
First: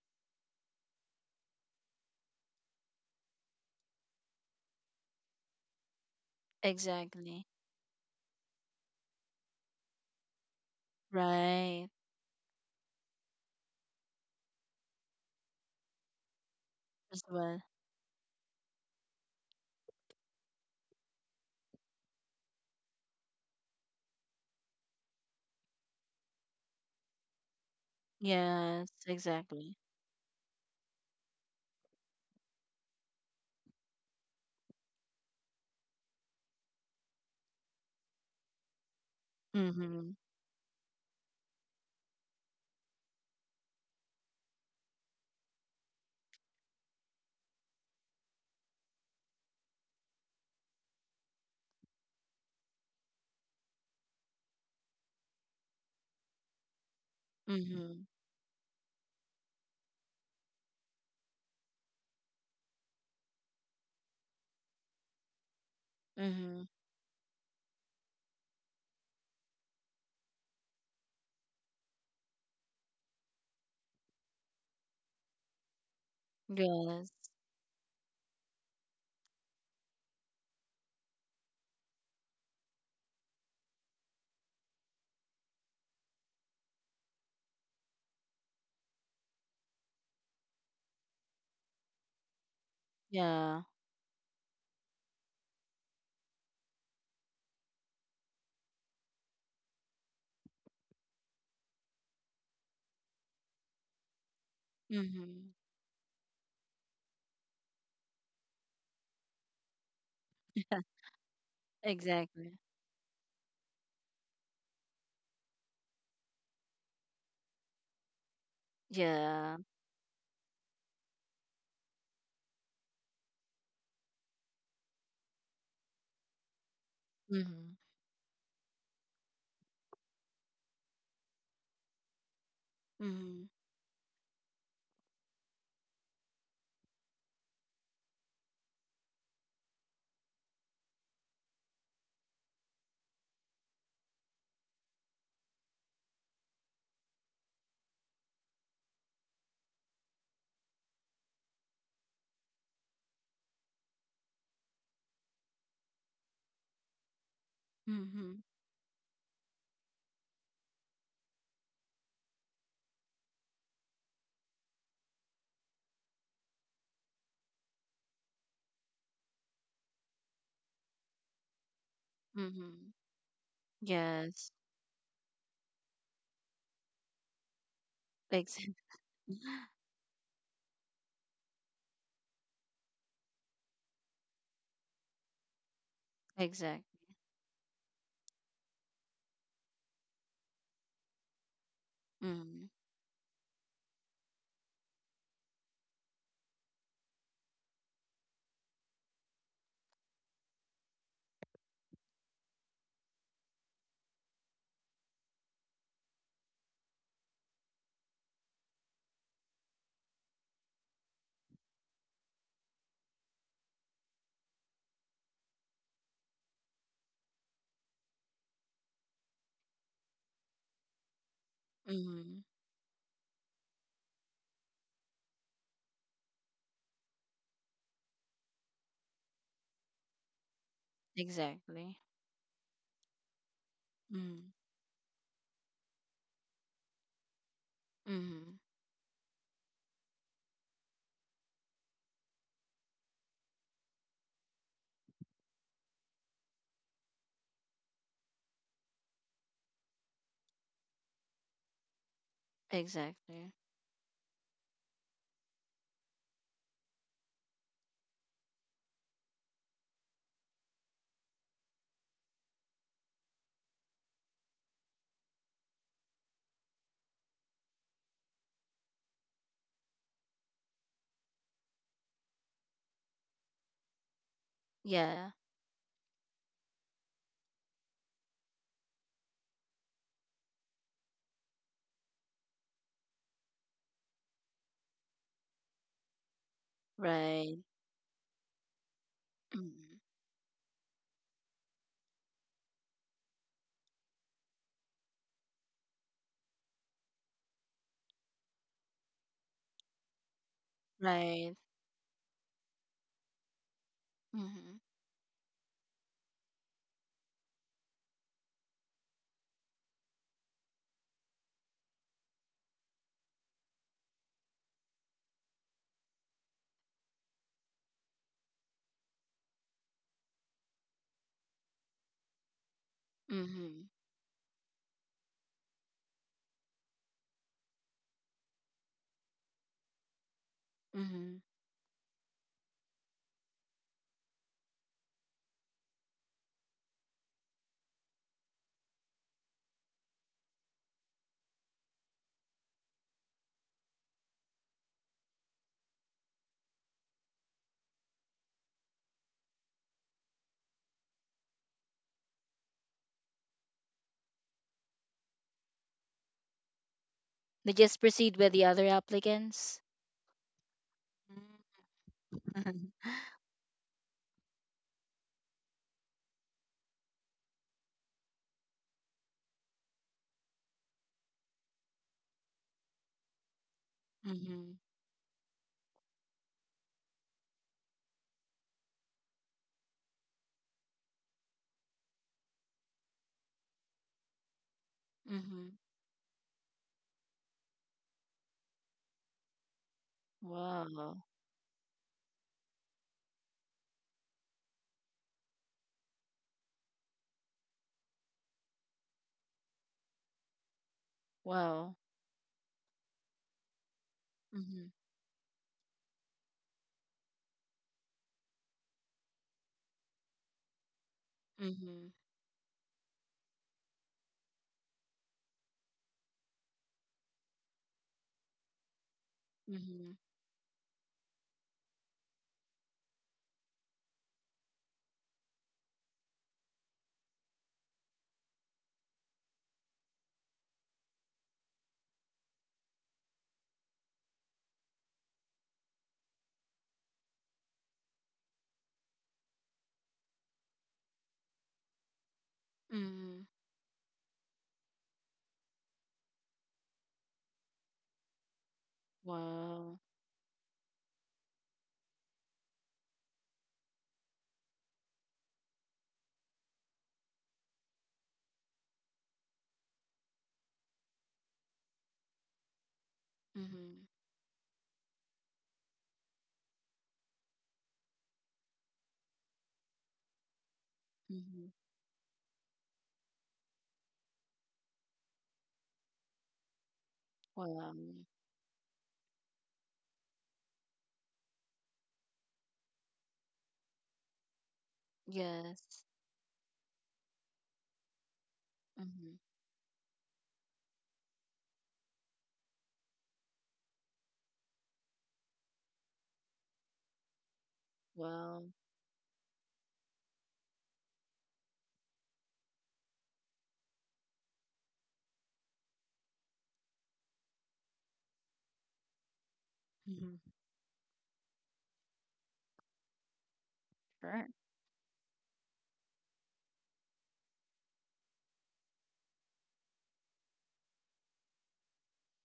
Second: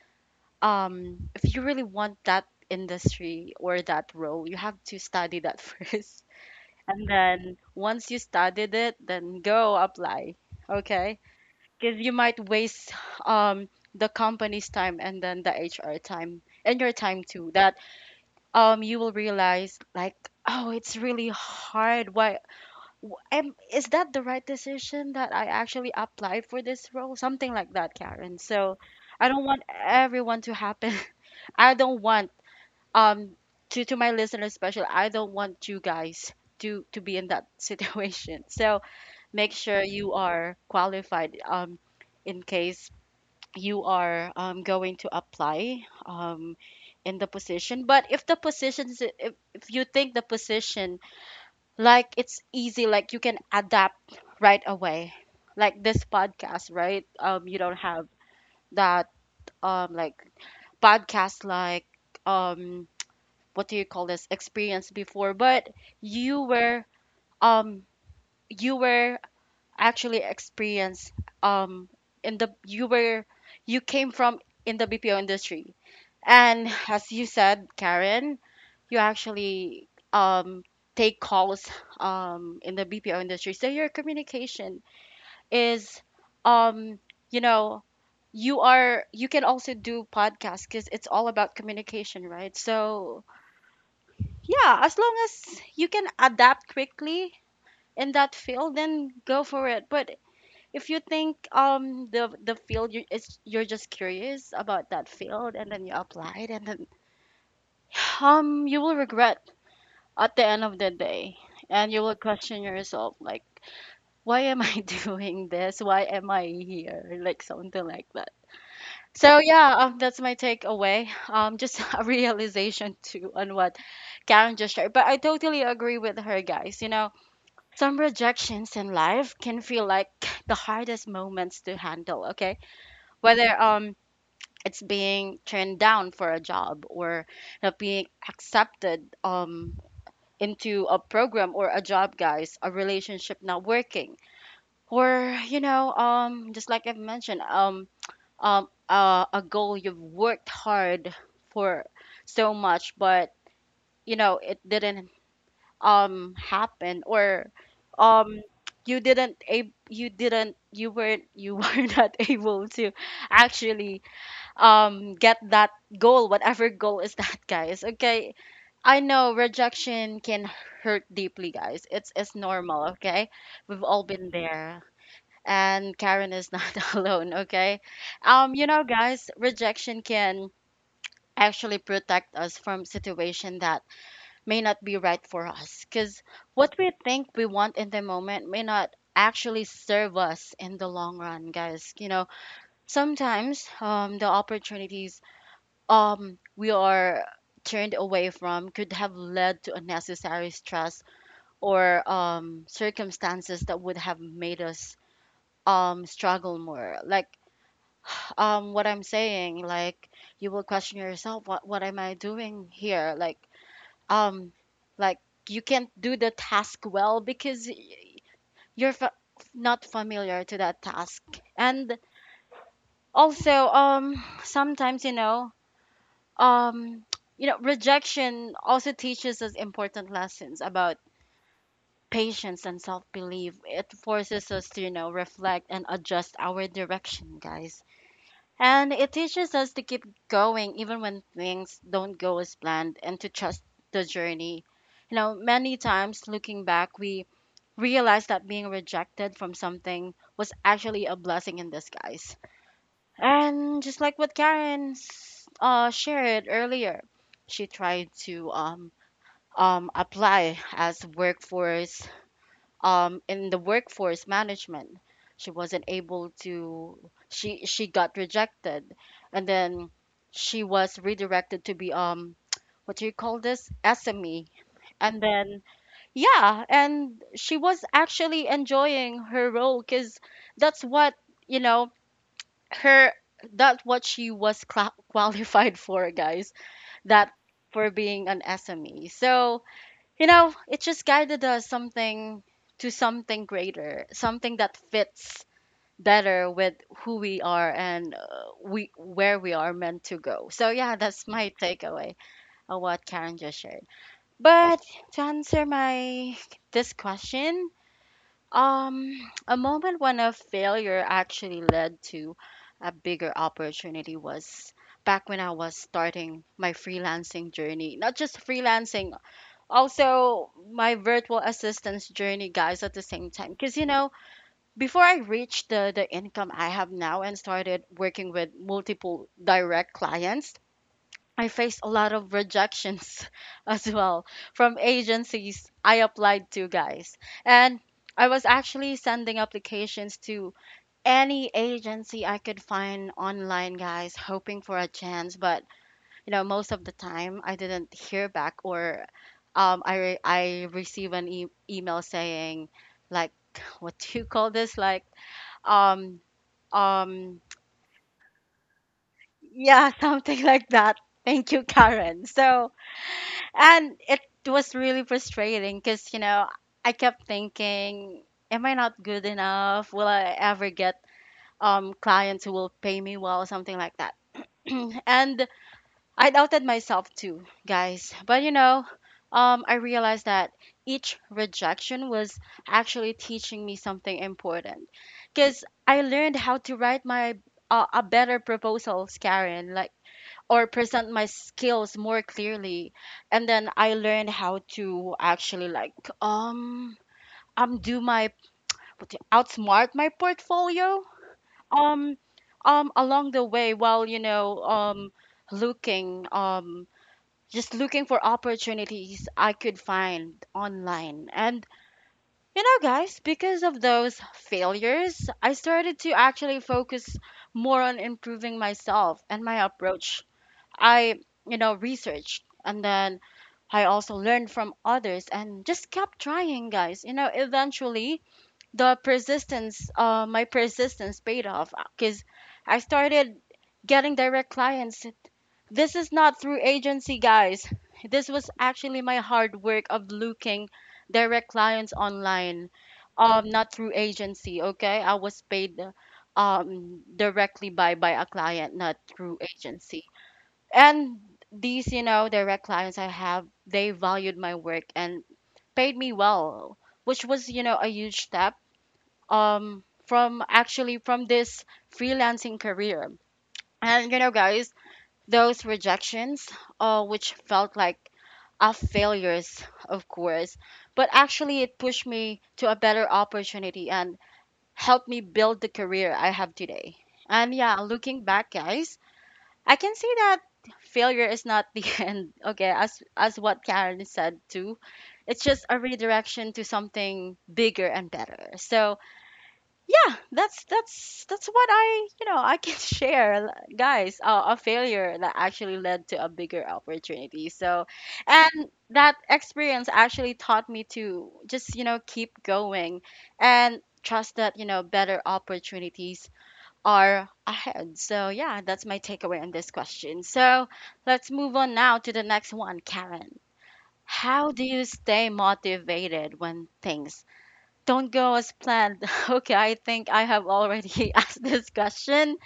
[SPEAKER 1] um, if you really want that industry or that role, you have to study that first. And
[SPEAKER 2] Exactly.
[SPEAKER 1] then, once you studied it, then go apply. Okay?
[SPEAKER 2] Right.
[SPEAKER 1] Because you might waste, um, the company's time, and then the HR time, and your time
[SPEAKER 2] As
[SPEAKER 1] too.
[SPEAKER 2] well.
[SPEAKER 1] That, you will realize, like, oh, it's really hard. Why is that the right decision that I actually applied for this role? Something like that, Karen. So
[SPEAKER 2] Yes,
[SPEAKER 1] I don't want
[SPEAKER 2] exactly.
[SPEAKER 1] everyone to happen. I don't want, um to my listeners special. I don't want you guys to be in that situation. So make sure you
[SPEAKER 2] Mm-hmm.
[SPEAKER 1] are qualified, in case you are, going to apply, in the position. But if the position is, if you think the position, like, it's easy, like you can adapt right away, like this podcast, right? You don't
[SPEAKER 2] Mm-hmm.
[SPEAKER 1] have that, like podcast, like, um what do you call this, experience before, but you
[SPEAKER 2] Mm-hmm.
[SPEAKER 1] were, um you were actually experienced, um in the you were you came from in the BPO industry. And as
[SPEAKER 2] Yes.
[SPEAKER 1] you said, Karen, you actually, take calls, in the BPO industry. So your communication is, um you know you can also do podcasts, because it's all about communication, right? So
[SPEAKER 2] Yeah.
[SPEAKER 1] yeah, as long as you can adapt quickly in that field, then go for it. But if you think, the field you're just curious about that
[SPEAKER 2] Mm-hmm.
[SPEAKER 1] field, and then you applied, and then, you will regret at the end of the day, and you will
[SPEAKER 2] Exactly.
[SPEAKER 1] question yourself, like, why am I doing this? Why am I here? Like something like that. So
[SPEAKER 2] Yeah.
[SPEAKER 1] yeah, that's my takeaway. Just a realization too on what Karen just shared. But I totally agree with her, guys. You know,
[SPEAKER 2] Mm-hmm.
[SPEAKER 1] some rejections in life can feel like the hardest moments to handle. Okay,
[SPEAKER 2] Mm-hmm.
[SPEAKER 1] whether, it's being turned down for a job, or not being accepted, into a program or a job, guys, a relationship not working, or, just like I've mentioned, a goal you've worked hard for so much, but you know it didn't, happen, or,
[SPEAKER 2] Mm-hmm.
[SPEAKER 1] um you didn't ab- you didn't you weren't you were not able to actually, get that goal, whatever goal is that, guys. Okay, I know rejection can hurt deeply, guys. It's normal,
[SPEAKER 2] Mm-hmm.
[SPEAKER 1] okay. We've all been
[SPEAKER 2] Yes.
[SPEAKER 1] there, and Karen is not alone, okay. You
[SPEAKER 2] Exactly.
[SPEAKER 1] know, guys, rejection can actually protect us from situation that may not be right for us, because what
[SPEAKER 2] Exactly.
[SPEAKER 1] we think we want in the moment may not actually serve us in the long run, guys,
[SPEAKER 2] Mm-hmm.
[SPEAKER 1] sometimes, the opportunities, we are turned away from could have led to unnecessary stress, or circumstances that would have made us struggle more, like, what I'm saying, like, you will question yourself, what am I doing here, like, um like, you can't do the task well, because you're not familiar to that task. And
[SPEAKER 2] Mm-hmm.
[SPEAKER 1] also, sometimes, um rejection also teaches us important lessons about
[SPEAKER 2] Exactly.
[SPEAKER 1] patience and self-belief. It forces
[SPEAKER 2] Mm-hmm.
[SPEAKER 1] us to, reflect and adjust our direction, guys.
[SPEAKER 2] Mm-hmm.
[SPEAKER 1] And it teaches us to keep going even when things don't go as planned, and to trust the journey. You know, many times looking back we realize that being rejected from something was actually a blessing in disguise.
[SPEAKER 2] Exactly.
[SPEAKER 1] And just like what Karen shared earlier, she tried to, apply as workforce, in the workforce management. She wasn't able to. She got rejected, and then she was redirected to be, what do you call this? SME. And
[SPEAKER 2] Yeah.
[SPEAKER 1] then, yeah, and she was actually enjoying her role because that's what, you know her she was qualified for, guys, that
[SPEAKER 2] Right.
[SPEAKER 1] for being an SME, so
[SPEAKER 2] Mm-hmm.
[SPEAKER 1] you know it just guided us, something to something greater, something that fits better with who we are and, we where we are meant to go. So yeah, that's my
[SPEAKER 2] Right.
[SPEAKER 1] takeaway of what Karen just shared.
[SPEAKER 2] Mm-hmm.
[SPEAKER 1] But to answer, my this question, um, a moment when a failure actually led to a bigger opportunity was back when I was starting my freelancing journey. Not just freelancing, also my virtual assistance journey, guys, at the same time. Because, you
[SPEAKER 2] Mm-hmm.
[SPEAKER 1] know, before I reached the income I have now and started working with multiple direct clients,
[SPEAKER 2] Mm-hmm.
[SPEAKER 1] I faced a lot of rejections as well from agencies I applied to, guys. And I was actually sending applications to any agency I could find online, guys, hoping for a chance. But, you know, most of the time I didn't hear back or I receive an email saying, like, what do you call this? Like, um, um,
[SPEAKER 2] They just proceed with the other applicants.
[SPEAKER 1] yeah, something like that. Thank you,
[SPEAKER 2] Mm-hmm.
[SPEAKER 1] Karen. So, and it was really frustrating because, you know, I kept thinking, am I not good enough? Will I ever get clients who will pay me well, or something like that?
[SPEAKER 2] Mm-hmm.
[SPEAKER 1] And I doubted myself too, guys. But, you know, I realized that each rejection was actually teaching me something important, because
[SPEAKER 2] Mm-hmm.
[SPEAKER 1] I learned how to write my a better proposals, Karen. Like, or present
[SPEAKER 2] Wow.
[SPEAKER 1] my skills more clearly. And then I learned how to actually, like, um do my outsmart my portfolio
[SPEAKER 2] Wow.
[SPEAKER 1] um along the way, while, you know
[SPEAKER 2] Mm-hmm.
[SPEAKER 1] um looking, just looking for opportunities I could find online. And,
[SPEAKER 2] Mm-hmm.
[SPEAKER 1] you know, guys, because of those failures, I started to actually focus more on improving myself and my
[SPEAKER 2] Mm-hmm.
[SPEAKER 1] approach. I, you know, researched, and then I also learned from others and just kept trying, guys. You know, eventually the persistence, my persistence paid off, because I started getting direct clients. This is not through agency, guys. This was actually my hard work of looking direct clients online,
[SPEAKER 2] Mm-hmm.
[SPEAKER 1] not through agency. Okay, I was paid directly by a client, not through
[SPEAKER 2] Wow.
[SPEAKER 1] agency. And these, you know, direct clients I have, they valued my work and paid me well, which was, you know, a huge step from, actually, from this freelancing career.
[SPEAKER 2] Mm-hmm.
[SPEAKER 1] And you know, guys, those rejections, which felt like a failures, of course, but actually
[SPEAKER 2] Mm-hmm.
[SPEAKER 1] it pushed me to a better opportunity and helped me build the career I have today. And yeah,
[SPEAKER 2] Wow.
[SPEAKER 1] looking back, guys, I can say that failure is not the end. Okay, as what Karen said too, it's just a
[SPEAKER 2] Yes.
[SPEAKER 1] redirection to something bigger and better. So
[SPEAKER 2] Mm-hmm.
[SPEAKER 1] yeah, that's what I, you know, I can share, guys. A failure that actually led to a bigger opportunity. So,
[SPEAKER 2] Wow.
[SPEAKER 1] and that experience actually taught me to just, you know, keep going and trust that, you know, better opportunities are ahead. So, yeah, that's my takeaway on this question.
[SPEAKER 2] Mm-hmm.
[SPEAKER 1] So, let's move on now to the next one, Karen.
[SPEAKER 2] Sure.
[SPEAKER 1] How do you stay motivated when things don't go as planned? Okay, I think I have already asked this question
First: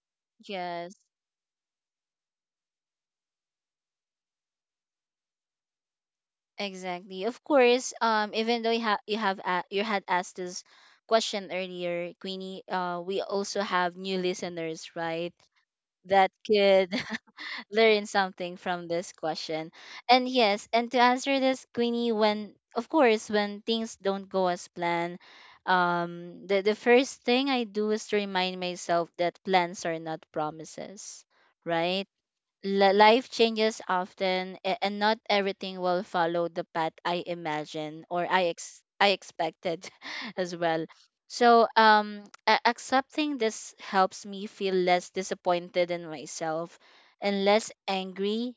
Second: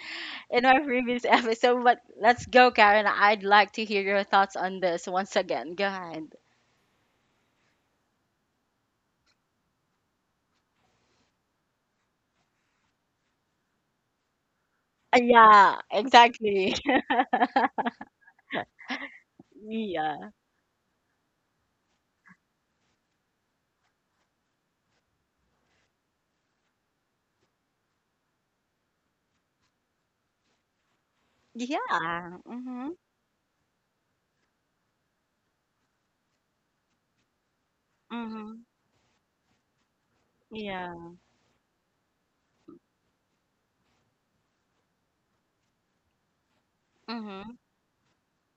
[SPEAKER 1] in our
[SPEAKER 2] Yes.
[SPEAKER 1] previous episode, but let's go, Karen. I'd like to hear your thoughts on this once again. Go ahead.
[SPEAKER 2] Exactly. Of course, even though you had asked this question earlier, Queenie, we also have new listeners, right?
[SPEAKER 1] Yeah,
[SPEAKER 2] That
[SPEAKER 1] exactly.
[SPEAKER 2] could learn something from this question. And
[SPEAKER 1] Yeah.
[SPEAKER 2] yes, and to answer this, Queenie, when of course when things don't go as planned, the first thing I do is to remind myself that plans are not promises, right?
[SPEAKER 1] Yeah. Mm-hmm.
[SPEAKER 2] Life changes often, and not everything will follow the path I imagine, or i
[SPEAKER 1] Mm-hmm.
[SPEAKER 2] ex- i expected as well.
[SPEAKER 1] Yeah.
[SPEAKER 2] So accepting this helps me feel less disappointed in myself and
[SPEAKER 1] Mm-hmm.
[SPEAKER 2] less angry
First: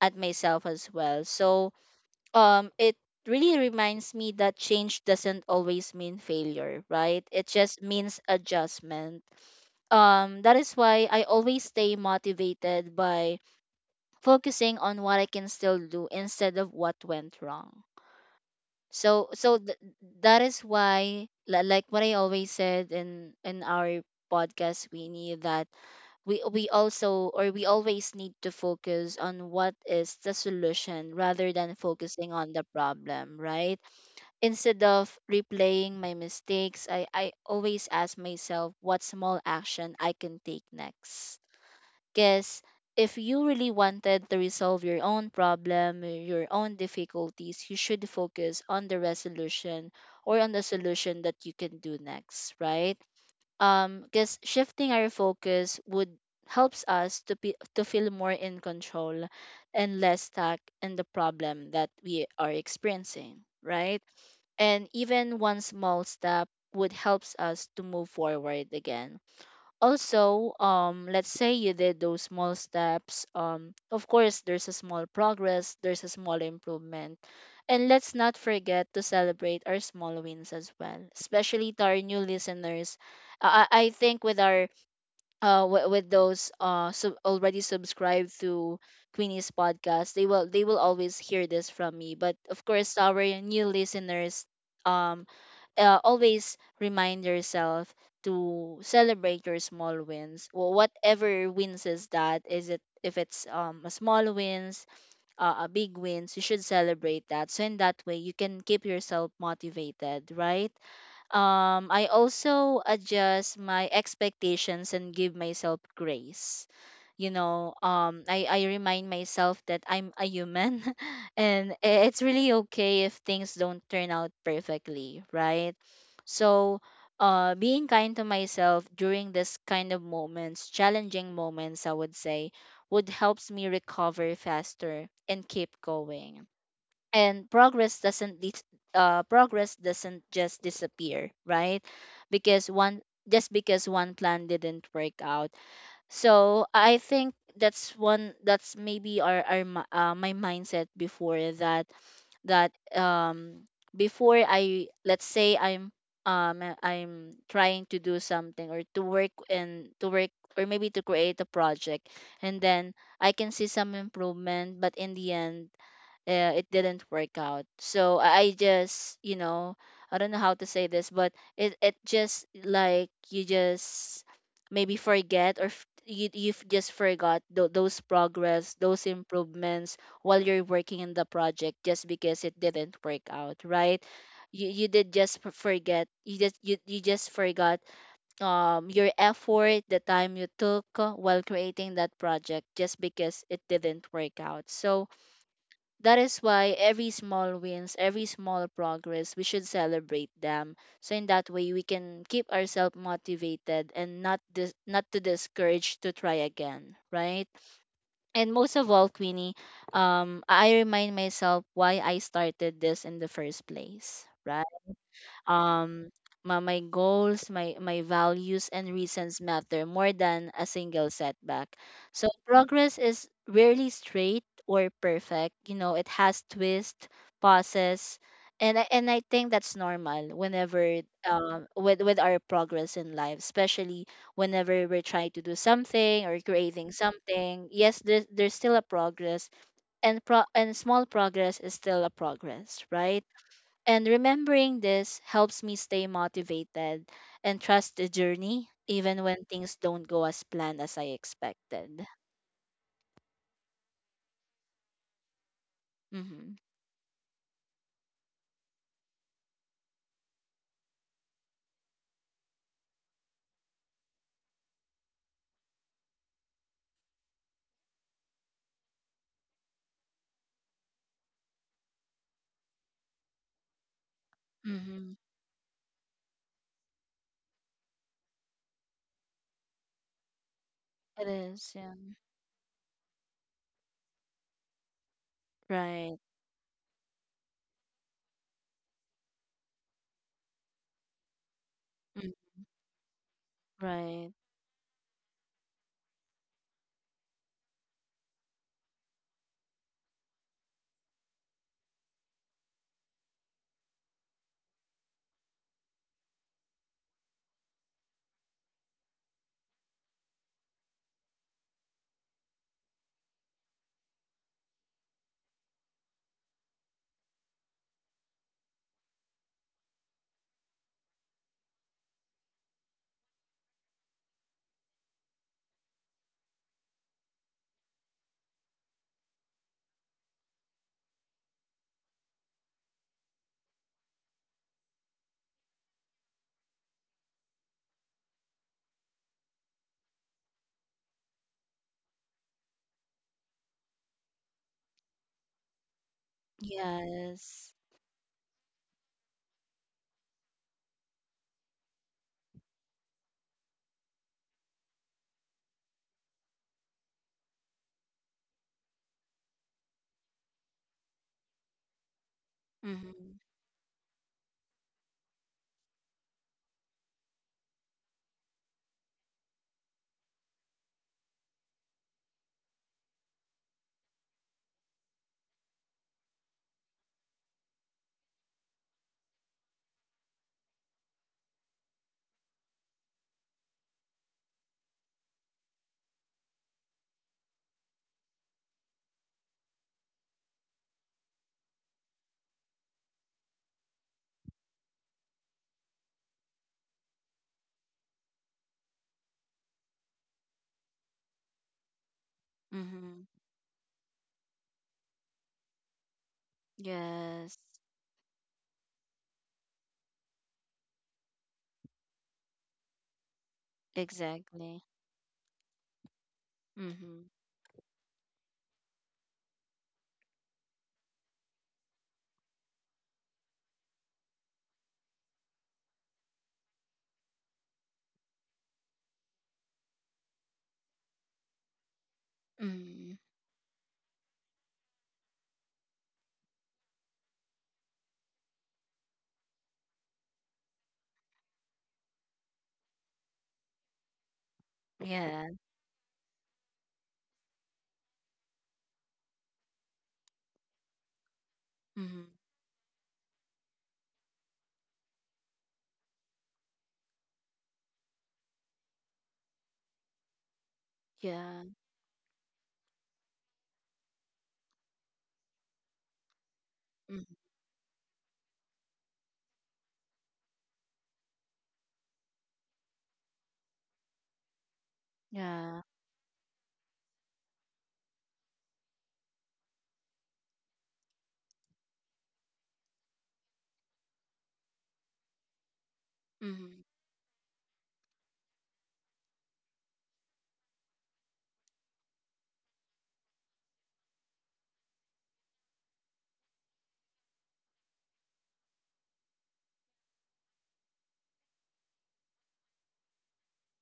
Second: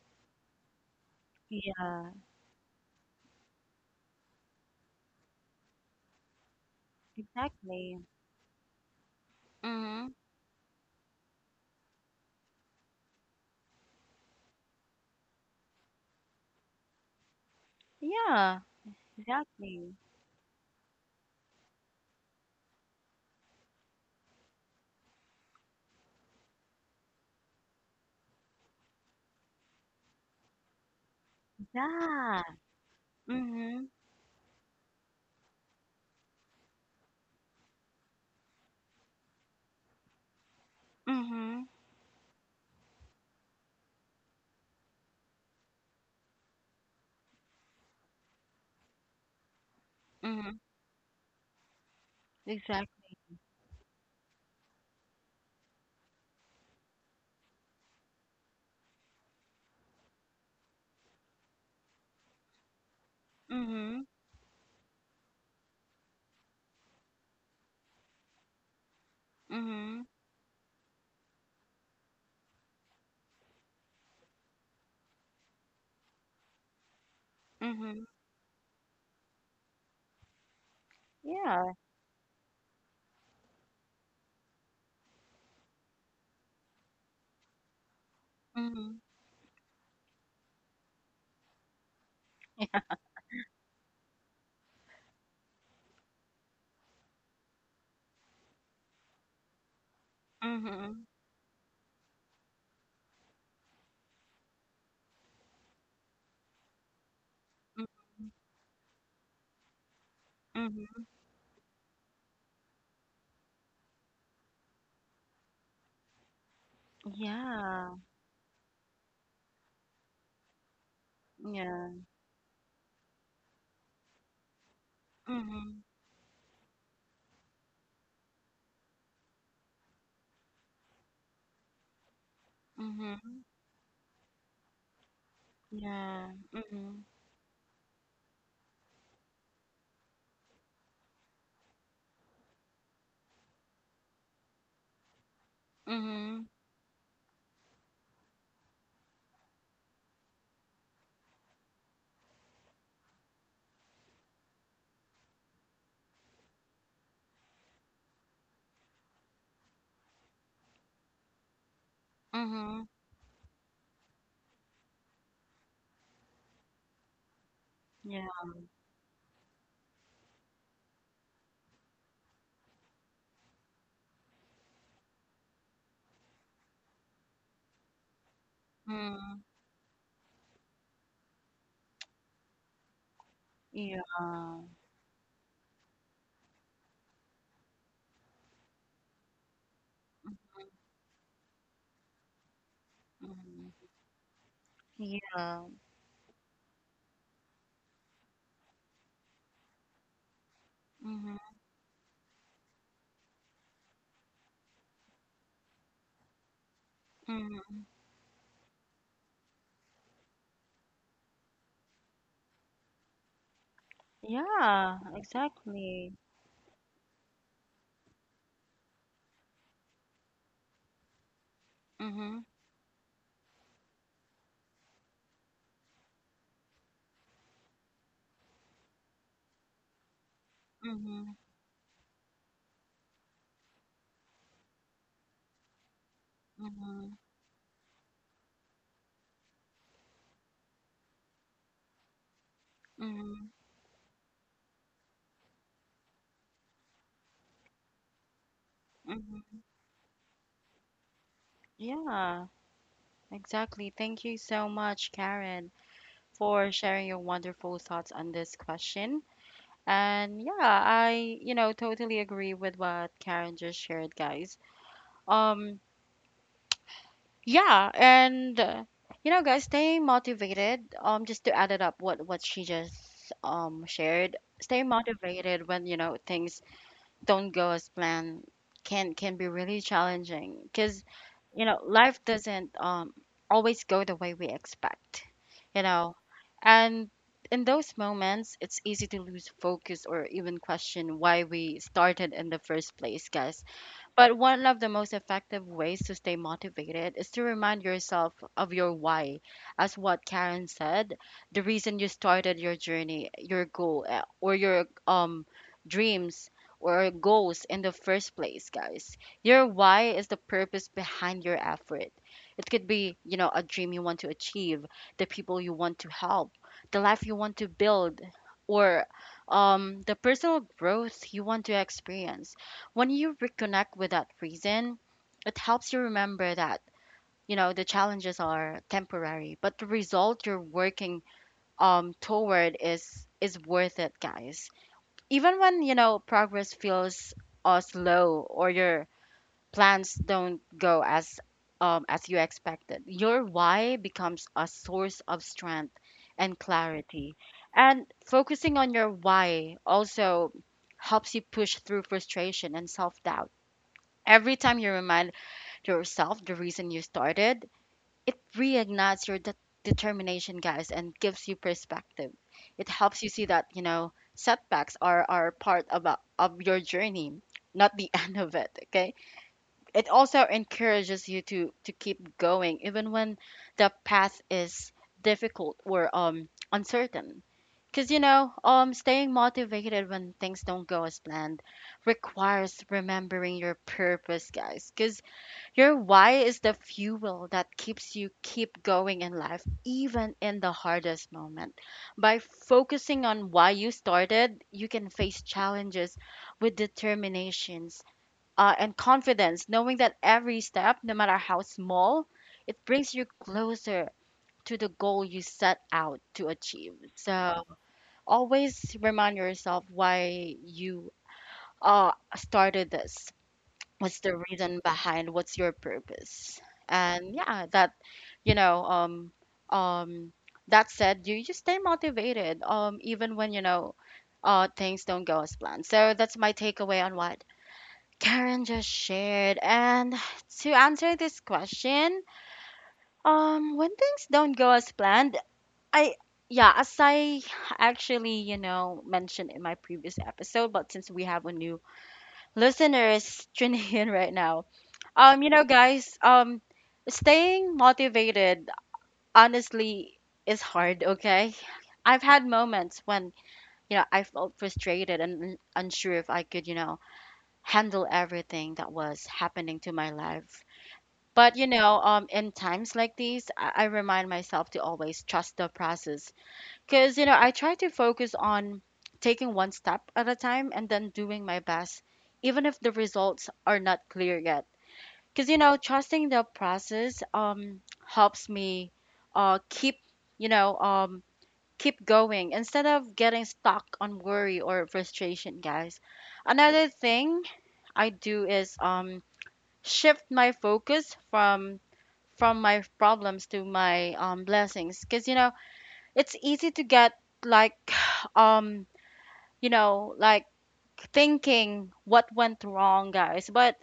[SPEAKER 2] at myself as well. so
[SPEAKER 1] Yeah.
[SPEAKER 2] um it really reminds me that change doesn't always mean failure, right? It just
[SPEAKER 1] Exactly.
[SPEAKER 2] means adjustment.
[SPEAKER 1] Mhm.
[SPEAKER 2] That is why I always stay motivated by focusing on what I can still do instead of what went wrong.
[SPEAKER 1] Yeah,
[SPEAKER 2] So
[SPEAKER 1] exactly.
[SPEAKER 2] that is why, like what I always said in our podcast, we need that we also or we always need to focus on what is the solution rather than focusing
[SPEAKER 1] Yeah.
[SPEAKER 2] on the problem, right?
[SPEAKER 1] Mhm.
[SPEAKER 2] Instead of replaying my mistakes, I always ask myself what small action I can take next,
[SPEAKER 1] Mhm.
[SPEAKER 2] because if you really wanted to resolve your own problem, your own difficulties, you should focus on the resolution or on
[SPEAKER 1] Mhm.
[SPEAKER 2] the solution that you can do next, right?
[SPEAKER 1] Exactly.
[SPEAKER 2] Because shifting our focus would helps us to be, to feel more in control and less stuck in the problem that we are experiencing, right?
[SPEAKER 1] Mhm.
[SPEAKER 2] And even one small step would helps us to move forward again.
[SPEAKER 1] Mhm.
[SPEAKER 2] Also, let's say you did those small steps, of course there's a small progress, there's a small improvement. And
[SPEAKER 1] Mhm.
[SPEAKER 2] let's not forget to celebrate our small wins as well, especially
[SPEAKER 1] Yeah.
[SPEAKER 2] to our new listeners. I think, with with those already subscribed to
[SPEAKER 1] Mhm.
[SPEAKER 2] Queenie's podcast, they will, they will always hear this from me. But of course, to our new listeners, um always remind yourself to celebrate your small wins.
[SPEAKER 1] Mhm.
[SPEAKER 2] Whatever wins is that, is it if it's a small wins, a big wins, you should celebrate that. So in that way,
[SPEAKER 1] Mhm.
[SPEAKER 2] you can keep yourself motivated, right?
[SPEAKER 1] Mhm.
[SPEAKER 2] I also adjust my expectations and give myself grace. You know,
[SPEAKER 1] Yeah.
[SPEAKER 2] I remind myself that I'm a human and
[SPEAKER 1] Yeah.
[SPEAKER 2] it's really okay if things don't turn out perfectly, right?
[SPEAKER 1] Mhm.
[SPEAKER 2] So, being kind to myself during this kind of moments, challenging moments, I would say, would
[SPEAKER 1] Mhm.
[SPEAKER 2] helps me recover faster and keep
[SPEAKER 1] Yeah.
[SPEAKER 2] going.
[SPEAKER 1] Mhm.
[SPEAKER 2] And progress doesn't just disappear, right, because one because one plan didn't work out.
[SPEAKER 1] Mhm.
[SPEAKER 2] So I think that's maybe my mindset before That before I let's say I'm trying to do something or to work, or maybe to create a project. And
[SPEAKER 1] Mhm.
[SPEAKER 2] then I can see some improvement, but in the end, it didn't work out. So
[SPEAKER 1] Yeah.
[SPEAKER 2] I just, I don't know how to say this, but it just like, you just maybe forget, or you've just forgot those progress, those
[SPEAKER 1] Mhm.
[SPEAKER 2] improvements, while you're working in the project just because it didn't work out, right?
[SPEAKER 1] Yeah.
[SPEAKER 2] You did just forget. You just forgot your effort, the time you took, while creating that project just because it
[SPEAKER 1] Mhm.
[SPEAKER 2] didn't work out. So
[SPEAKER 1] Yeah.
[SPEAKER 2] that is why every small wins, every small progress, we should celebrate them. So in
[SPEAKER 1] Mhm.
[SPEAKER 2] that way, we can keep ourselves motivated, and not to discourage to try again, right?
[SPEAKER 1] Mhm.
[SPEAKER 2] And most of all, Queenie, I remind myself why I started this in the first place, right?
[SPEAKER 1] Yeah.
[SPEAKER 2] um
[SPEAKER 1] Exactly.
[SPEAKER 2] my goals, my values and reasons matter more than a single setback. So
[SPEAKER 1] Mhm.
[SPEAKER 2] progress is rarely straight or perfect. It has twists, pauses, and I think that's normal whenever,
[SPEAKER 1] Mhm.
[SPEAKER 2] with our progress in life, especially whenever we're trying to do something or creating
[SPEAKER 1] Mhm.
[SPEAKER 2] something, yes, there's still a progress. And small progress is still a progress, right?
[SPEAKER 1] Mhm.
[SPEAKER 2] And remembering this helps me stay motivated and trust the journey, even when
[SPEAKER 1] Mhm.
[SPEAKER 2] things don't go as planned as I expected.
[SPEAKER 1] Yeah, exactly. Thank you so much, Karen,
[SPEAKER 2] Mm-hmm.
[SPEAKER 1] for sharing your wonderful thoughts on this question. And yeah, I, you know, totally agree with what Karen just shared, guys. Um, yeah, and you know, guys, stay motivated. Just to add it up, what she just shared, stay
[SPEAKER 2] Mm-hmm.
[SPEAKER 1] motivated when, you know, things don't go as planned can be really challenging, because,
[SPEAKER 2] It
[SPEAKER 1] you
[SPEAKER 2] is,
[SPEAKER 1] know,
[SPEAKER 2] yeah.
[SPEAKER 1] life doesn't always go the way we expect, you know.
[SPEAKER 2] Right.
[SPEAKER 1] And in those moments it's easy to lose focus or even question why we
[SPEAKER 2] Mm,
[SPEAKER 1] started in the first place, guys.
[SPEAKER 2] right.
[SPEAKER 1] But one of the most effective ways to stay motivated is to remind yourself of your why. As what Karen said, the reason you started your journey, your goal, or your dreams or goals in the first place, guys. Your why is the purpose behind your effort. It could be, you know, a dream you want to achieve, the people you want to help, the life you want to build, or the personal growth you want to experience. When you reconnect with that reason, it helps you remember that, you know, the challenges are temporary, but the result you're working toward is worth it, guys. Even when, you know, progress feels slow, or your plans don't go as you expected, your why becomes a source of strength and clarity.
[SPEAKER 2] Yes.
[SPEAKER 1] And focusing on your why also helps you push through frustration and self doubt. Every time you remind yourself the reason you started, it reignites your determination, guys, and gives you perspective. It helps you
[SPEAKER 2] Mm-hmm.
[SPEAKER 1] see that, you know, setbacks are part of, of your journey, not the end of it, okay? It also encourages you to keep going, even when the path is difficult or uncertain. Because, you know, staying motivated when things don't go as planned requires remembering your purpose, guys, because. Your why is the fuel that keeps you keep going in life, even in the hardest moment. By focusing on why you started, you can face challenges with determinations and confidence, knowing that every step, no matter how small, it brings you
[SPEAKER 2] Mm-hmm.
[SPEAKER 1] closer to the goal you set out to achieve.
[SPEAKER 2] Yes.
[SPEAKER 1] So always remind yourself why you started this, what's the reason
[SPEAKER 2] Exactly.
[SPEAKER 1] behind, what's your purpose.
[SPEAKER 2] Mm-hmm.
[SPEAKER 1] And yeah, that, you know, um that said, you stay motivated even when, you know, things don't go as planned. So that's my takeaway on what Karen just shared. And to answer this question,
[SPEAKER 2] Mm-hmm.
[SPEAKER 1] when things don't go as planned, I yeah as I actually, you know, mentioned in my previous episode, but since we have a new listeners tuning in right now,
[SPEAKER 2] Yeah.
[SPEAKER 1] you know, guys, staying motivated honestly is hard, okay? I've
[SPEAKER 2] Mm-hmm.
[SPEAKER 1] had moments when, you know, I felt frustrated and unsure if I could, you know, handle everything that was happening to my life. But,
[SPEAKER 2] Yeah.
[SPEAKER 1] you know, in times like these, I remind myself to always trust the process, because, you
[SPEAKER 2] Mm-hmm.
[SPEAKER 1] know, I try to focus on taking one step at a time and then doing my best, even if the results are not clear yet, because, you know,
[SPEAKER 2] Yeah.
[SPEAKER 1] trusting the process helps me keep, you know, keep going instead of getting stuck on worry or frustration, guys.
[SPEAKER 2] Mm-hmm.
[SPEAKER 1] Another thing I do is shift my focus from my problems to my blessings, because, you know, it's easy to get, like, um you know, like, thinking what went wrong, guys. But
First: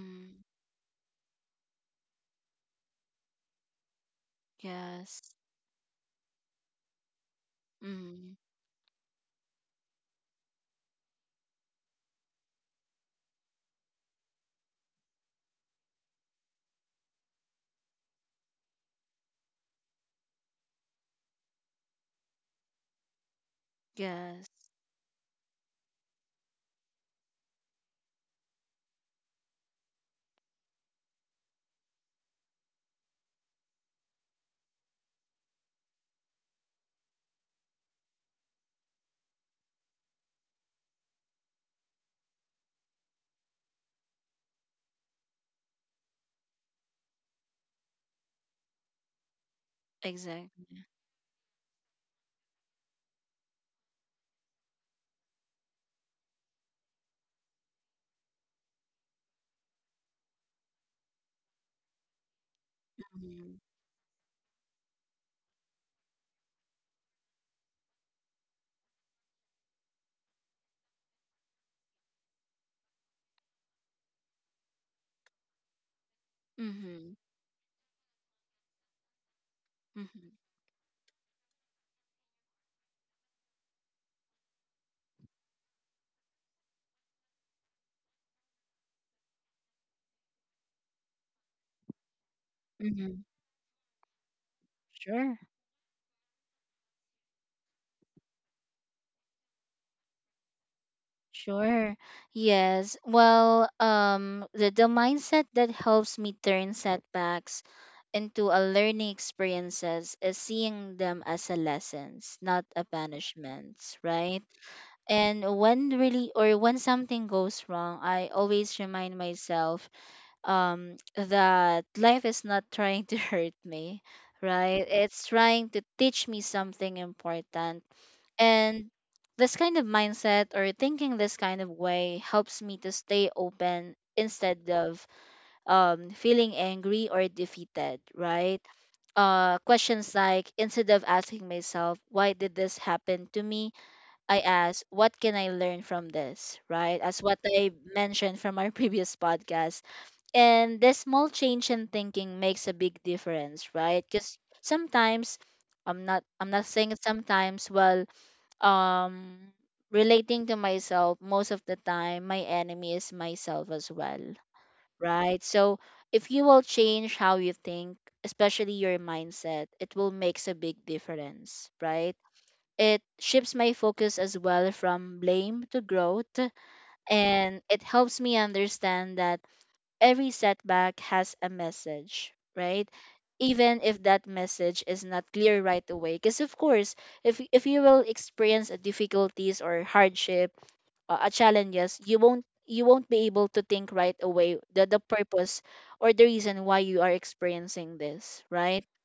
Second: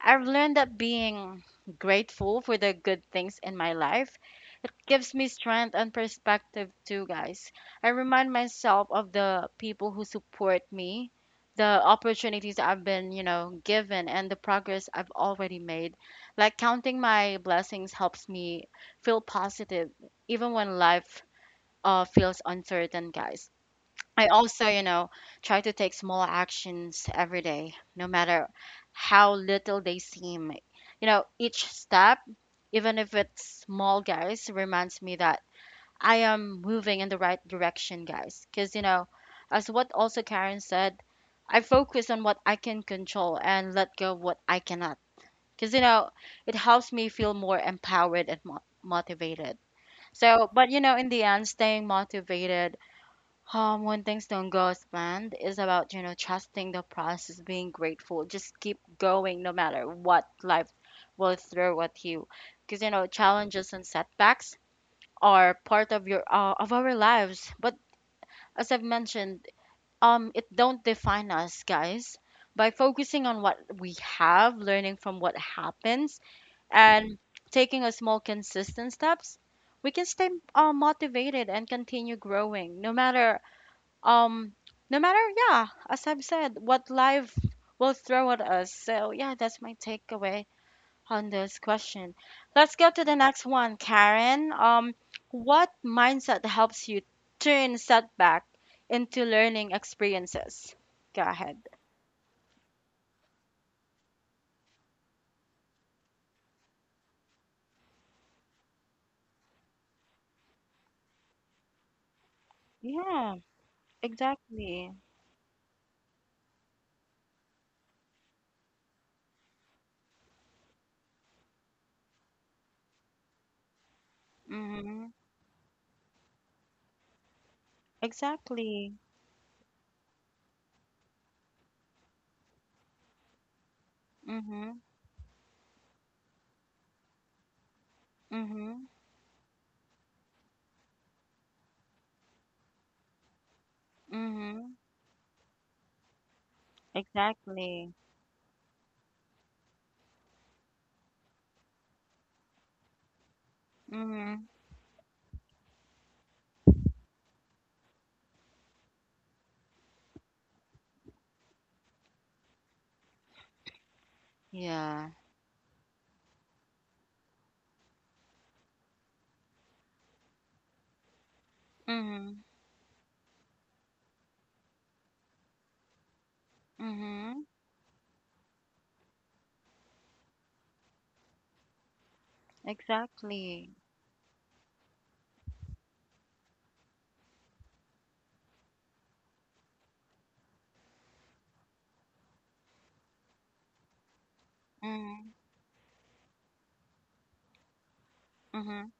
[SPEAKER 1] I've learned that being grateful for the good things in my life, it gives me
[SPEAKER 2] Yes.
[SPEAKER 1] strength and perspective too, guys. I remind
[SPEAKER 2] Mm-hmm.
[SPEAKER 1] myself of the people who support me, the opportunities I've been, you know, given, and the progress I've already made. Like, counting my blessings helps me feel positive even when life feels uncertain, guys. I also,
[SPEAKER 2] Yes.
[SPEAKER 1] you know, try to take small actions every day, no matter how little they seem. You know, each step, even if it's small, guys, reminds me that I am moving in the right direction, guys. Because, you know, as what also Karen said, I focus on what I can control and let go of what I cannot. Because, you know, it helps me feel more empowered and motivated. So, but, you
[SPEAKER 2] Exactly.
[SPEAKER 1] know, in the end, staying motivated when things don't go as planned is about, you know, trusting the process, being grateful. Just keep going no matter what life will throw at you. Because, you know,
[SPEAKER 2] Mm-hmm.
[SPEAKER 1] challenges and setbacks are part of your of our lives. But as I've mentioned, it don't define us, guys. By focusing on what we have, learning from what happens,
[SPEAKER 2] Mm-hmm.
[SPEAKER 1] and taking a small consistent steps, we can stay
[SPEAKER 2] Mm-hmm.
[SPEAKER 1] motivated and continue growing, no matter um no matter yeah, as I've said, what life will throw at us. So yeah, that's my takeaway on this question. Let's go to the
[SPEAKER 2] Mm-hmm.
[SPEAKER 1] next one, Karen.
[SPEAKER 2] Sure.
[SPEAKER 1] What mindset helps you turn setback into learning experiences? Go ahead.
[SPEAKER 2] Sure. Yes. Well, the mindset that helps me turn setbacks into a learning experiences is seeing them as a lessons, not a
[SPEAKER 1] Yeah,
[SPEAKER 2] punishments, right?
[SPEAKER 1] exactly.
[SPEAKER 2] And when really or when something goes wrong, I always remind myself that life is not trying to hurt me, right?
[SPEAKER 1] Mm-hmm.
[SPEAKER 2] It's trying to teach me something important. And
[SPEAKER 1] Exactly.
[SPEAKER 2] this kind of mindset, or thinking this kind of way, helps me to stay open instead
[SPEAKER 1] Mm-hmm.
[SPEAKER 2] of feeling angry or defeated, right?
[SPEAKER 1] Mm-hmm.
[SPEAKER 2] Questions like, instead of asking myself, why did this happen to me? I
[SPEAKER 1] Mm-hmm.
[SPEAKER 2] ask, what can I learn from this, right? As what I
[SPEAKER 1] Exactly.
[SPEAKER 2] mentioned from our previous podcast. And this small change in thinking makes a big difference, right? Because
[SPEAKER 1] Mm-hmm.
[SPEAKER 2] sometimes, I'm not saying sometimes, well, um relating to myself, most of the time my enemy is myself as well,
[SPEAKER 1] Yeah.
[SPEAKER 2] right? So if you will change how you think, especially your mindset, it will makes a big difference, right?
[SPEAKER 1] Mm-hmm.
[SPEAKER 2] It shifts my focus as well from blame to growth,
[SPEAKER 1] Mm-hmm.
[SPEAKER 2] and it helps me understand that every setback has a message, right?
[SPEAKER 1] Exactly.
[SPEAKER 2] Even if that message is not clear right away, because of course, if you will experience a difficulties or hardship, a challenges, you won't be able to think right away the
[SPEAKER 1] Mhm,
[SPEAKER 2] purpose or the reason why you are experiencing this, right?
[SPEAKER 1] mhm,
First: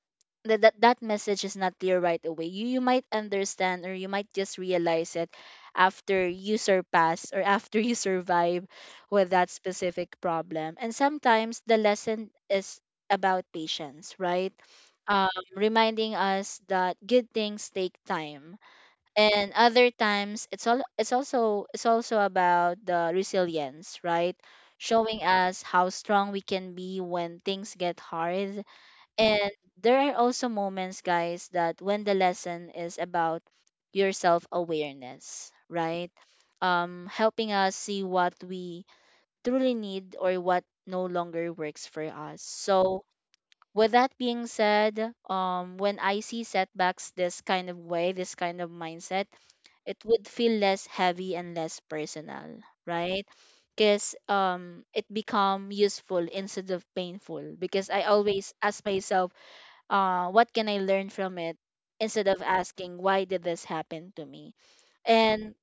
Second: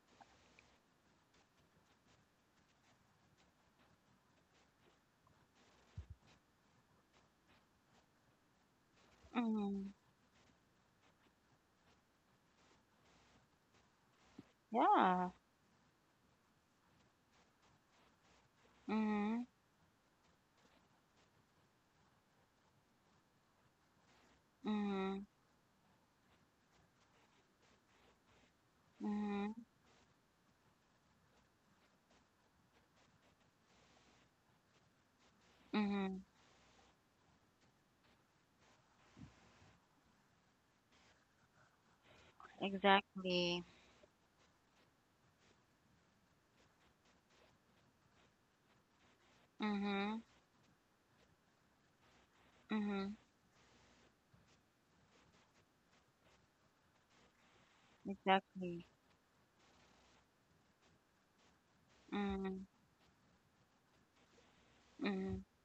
[SPEAKER 2] That message is not clear right away. You might understand, or you might just realize it after you surpass or after you survive with that
[SPEAKER 1] mhm.
[SPEAKER 2] specific problem. And sometimes the lesson is about patience, right? um,
[SPEAKER 1] Yeah.
[SPEAKER 2] reminding us that good things take time.
[SPEAKER 1] Mhm,
[SPEAKER 2] And other times, it's also about the resilience, right? Showing
[SPEAKER 1] mhm,
[SPEAKER 2] us how strong we can be when things get hard.
[SPEAKER 1] mhm,
[SPEAKER 2] And there are also moments, guys, that when the lesson is about your self awareness, right?
[SPEAKER 1] mhm.
[SPEAKER 2] Helping us see what we truly need or what no longer works for us. So,
[SPEAKER 1] Exactly.
[SPEAKER 2] with that being said, when I see setbacks this kind of way, this kind of mindset, it
[SPEAKER 1] Mhm,
[SPEAKER 2] would feel less heavy and less personal,
[SPEAKER 1] mhm.
[SPEAKER 2] right? Because it become useful instead of painful. Because I always
[SPEAKER 1] Exactly.
[SPEAKER 2] ask myself, what can I learn from it instead of
[SPEAKER 1] Mhm,
[SPEAKER 2] asking why did this happen to me?
[SPEAKER 1] mhm.
[SPEAKER 2] And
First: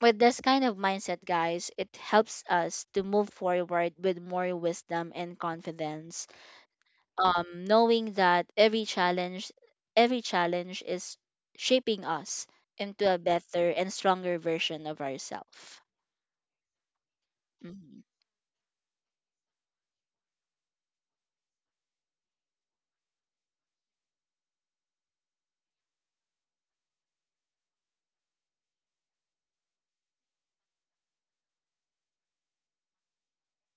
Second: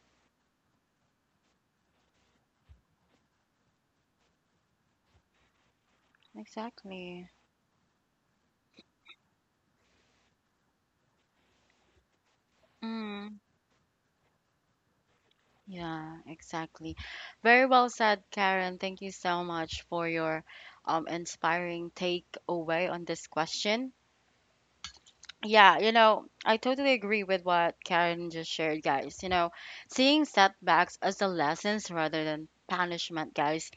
[SPEAKER 2] with this kind of mindset, guys, it helps us to move forward with more wisdom and confidence,
[SPEAKER 1] Exactly.
[SPEAKER 2] knowing that every challenge is shaping us into a
[SPEAKER 1] Mhm.
[SPEAKER 2] better and stronger version of ourselves.
[SPEAKER 1] Yeah, exactly. Very well
[SPEAKER 2] Mm-hmm.
[SPEAKER 1] said, Karen. Thank you so much for your inspiring takeaway on this question. Yeah, you know, I totally agree with what Karen just shared, guys. You know, seeing setbacks as the lessons rather than punishment, guys,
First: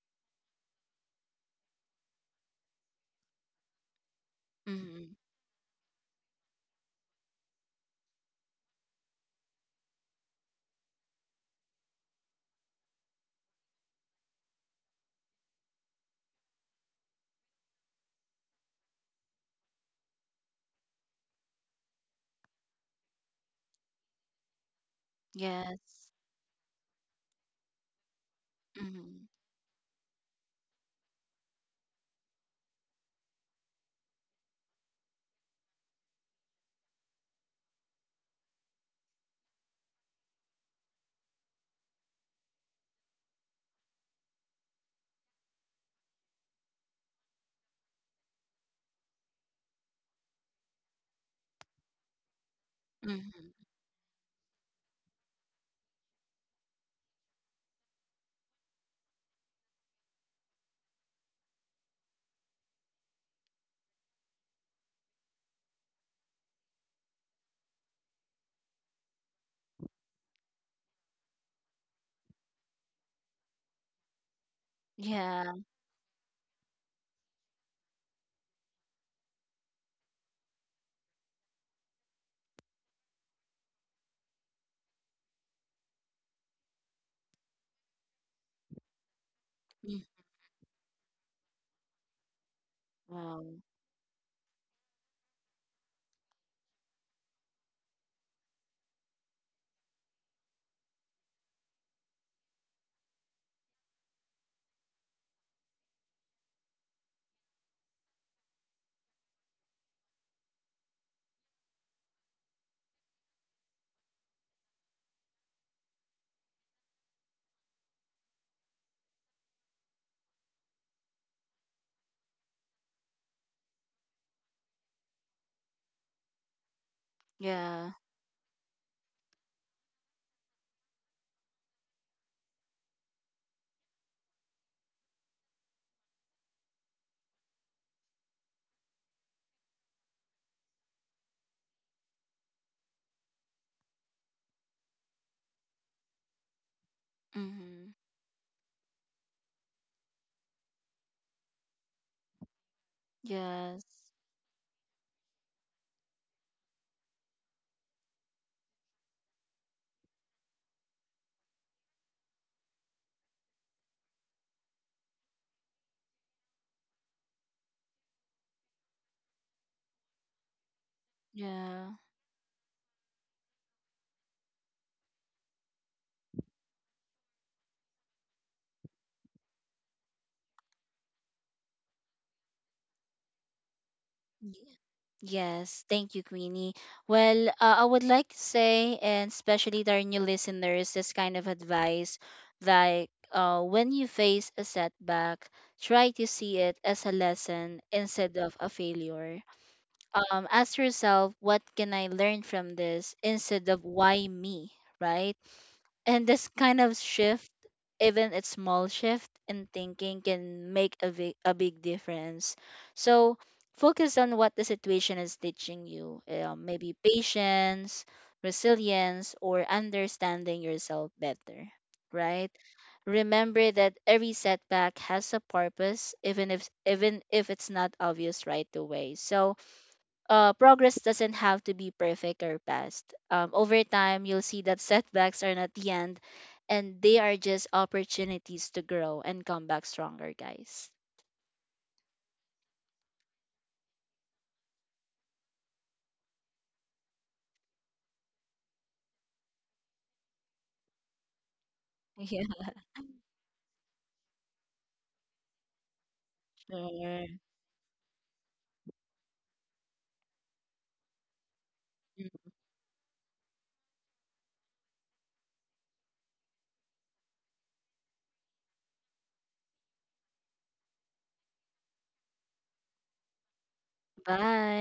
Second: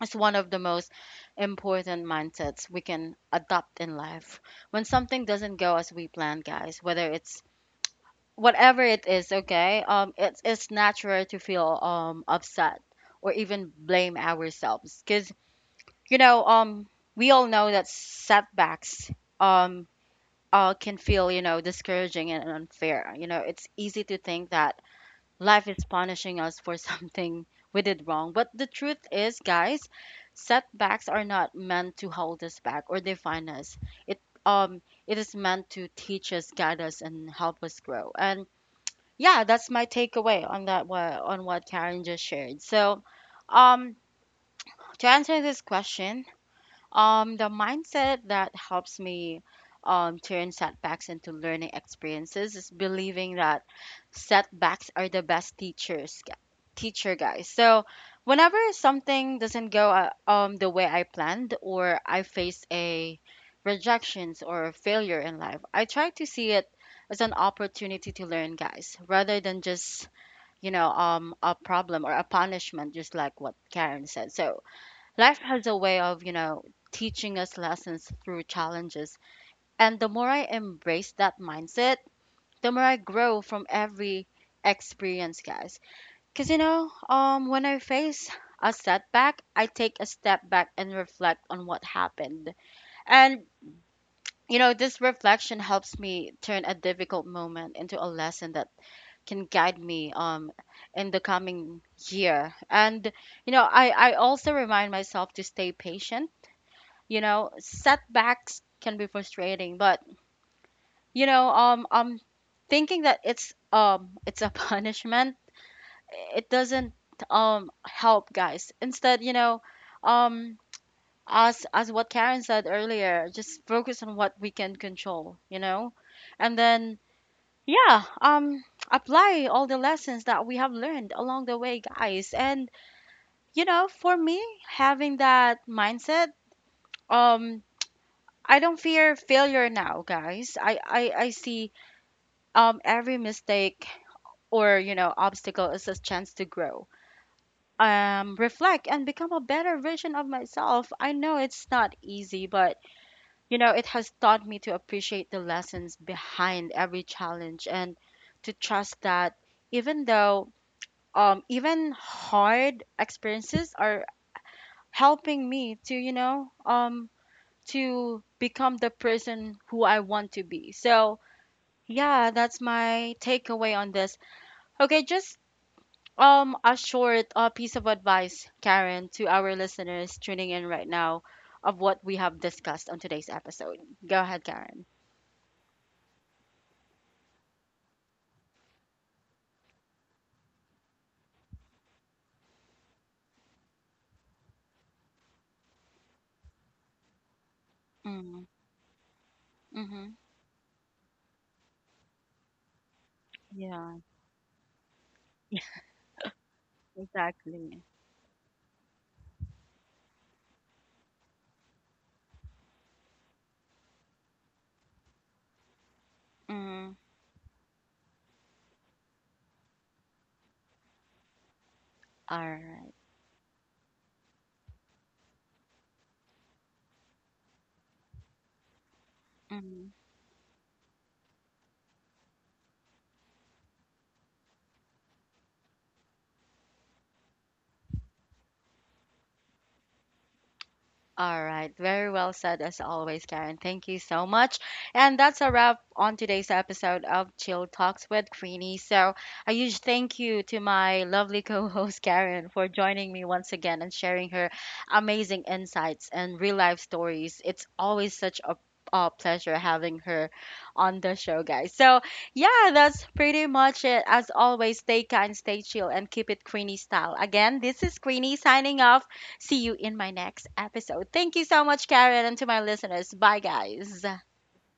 [SPEAKER 1] is one of the most important mindsets we can adopt in life. When
[SPEAKER 2] Mm-hmm.
[SPEAKER 1] something doesn't go as we planned, guys, whether it's whatever it is, okay, it's natural to feel upset or even blame ourselves, because, you know, we all know that setbacks, um can feel, you know, discouraging and unfair. You know, it's easy to think that life is
[SPEAKER 2] Yes.
[SPEAKER 1] punishing us for something we did wrong. But the truth
[SPEAKER 2] Mm-hmm.
[SPEAKER 1] is, guys, setbacks are not meant to hold us back or define us. It um it is meant to teach us, guide us, and help us grow. And yeah, that's my takeaway on that on what Karen just shared. So, um, to answer this question, the mindset that helps me turn setbacks into learning experiences is believing that
[SPEAKER 2] Mm-hmm.
[SPEAKER 1] setbacks are the best teachers, teacher, guys. So whenever something doesn't go the way I planned, or I face a rejections or failure in life, I try to see it as an opportunity to learn, guys, rather than just, you know, a problem or a punishment, just like what Karen said. So life
[SPEAKER 2] Yeah.
[SPEAKER 1] has a way of, you know, teaching us lessons through challenges. And the more I embrace that mindset, the more I grow from every experience, guys. Because, you know, when I face a setback, I take
[SPEAKER 2] Mm.
[SPEAKER 1] a step back and reflect on what happened. And,
[SPEAKER 2] Wow.
[SPEAKER 1] you know, this reflection helps me turn a difficult moment into a lesson that can guide me in the coming year. And, you know, I also remind myself to stay patient. You know, setbacks can be frustrating, but, you know, thinking that it's a punishment, it doesn't help, guys. Instead, you know, um as what Karen said earlier, just focus on what we can control, you know, and then
[SPEAKER 2] Yeah.
[SPEAKER 1] yeah, apply all the lessons that we have learned along the way, guys. And you know, for me, having that mindset, um I don't fear failure now, guys. I see every mistake or, you know, obstacle as a chance to grow,
[SPEAKER 2] Mm-hmm.
[SPEAKER 1] reflect, and become a better version of myself. I know it's not easy, but, you know,
[SPEAKER 2] Yes.
[SPEAKER 1] it has taught me to appreciate the lessons behind every challenge and to trust that even though even hard experiences are helping me to, you know, to become the person who I want to be. So,
[SPEAKER 2] Yeah.
[SPEAKER 1] yeah, that's my takeaway on this. Okay, just a short piece of advice, Karen, to our listeners tuning in right now of what we have discussed on today's episode. Go ahead,
[SPEAKER 2] Ye-
[SPEAKER 1] Karen.
[SPEAKER 2] Yes. Thank you, Queenie. Well, I would like to say, and especially to our new listeners, this kind of advice like, when you face a setback, try to see it as a lesson instead
[SPEAKER 1] Mm-hmm.
[SPEAKER 2] of a failure. Ask yourself, what can I learn from this instead of
[SPEAKER 1] Yeah,
[SPEAKER 2] why me? Right? And this kind of shift,
[SPEAKER 1] exactly.
[SPEAKER 2] even a small shift in thinking, can make a big difference. So focus on what the situation is teaching you.
[SPEAKER 1] Mm-hmm.
[SPEAKER 2] Maybe patience, resilience, or understanding yourself better,
[SPEAKER 1] All
[SPEAKER 2] right?
[SPEAKER 1] right.
[SPEAKER 2] Remember that every setback has a purpose, even if it's not obvious right away. So
[SPEAKER 1] Mm-hmm.
[SPEAKER 2] progress doesn't have to be perfect or fast. Over time, you'll see that setbacks are not the end, and they are just opportunities to grow and come back stronger, guys.
[SPEAKER 1] All right. Very well said, as always, Karen. Thank you so much. And that's a wrap on today's episode of Chill Talks with Queenie. So, a huge thank you to my lovely co host, Karen, for joining me once again and sharing her amazing insights and real life
[SPEAKER 2] Yeah. Sure.
[SPEAKER 1] stories. It's always such a pleasure having her on the show, guys. So, yeah, that's pretty much it. As always, stay kind, stay chill, and keep it Queenie style. Again, this is Queenie signing off. See you in my next episode. Thank you so much, Karen, and to my listeners. Bye, guys.
[SPEAKER 2] Bye.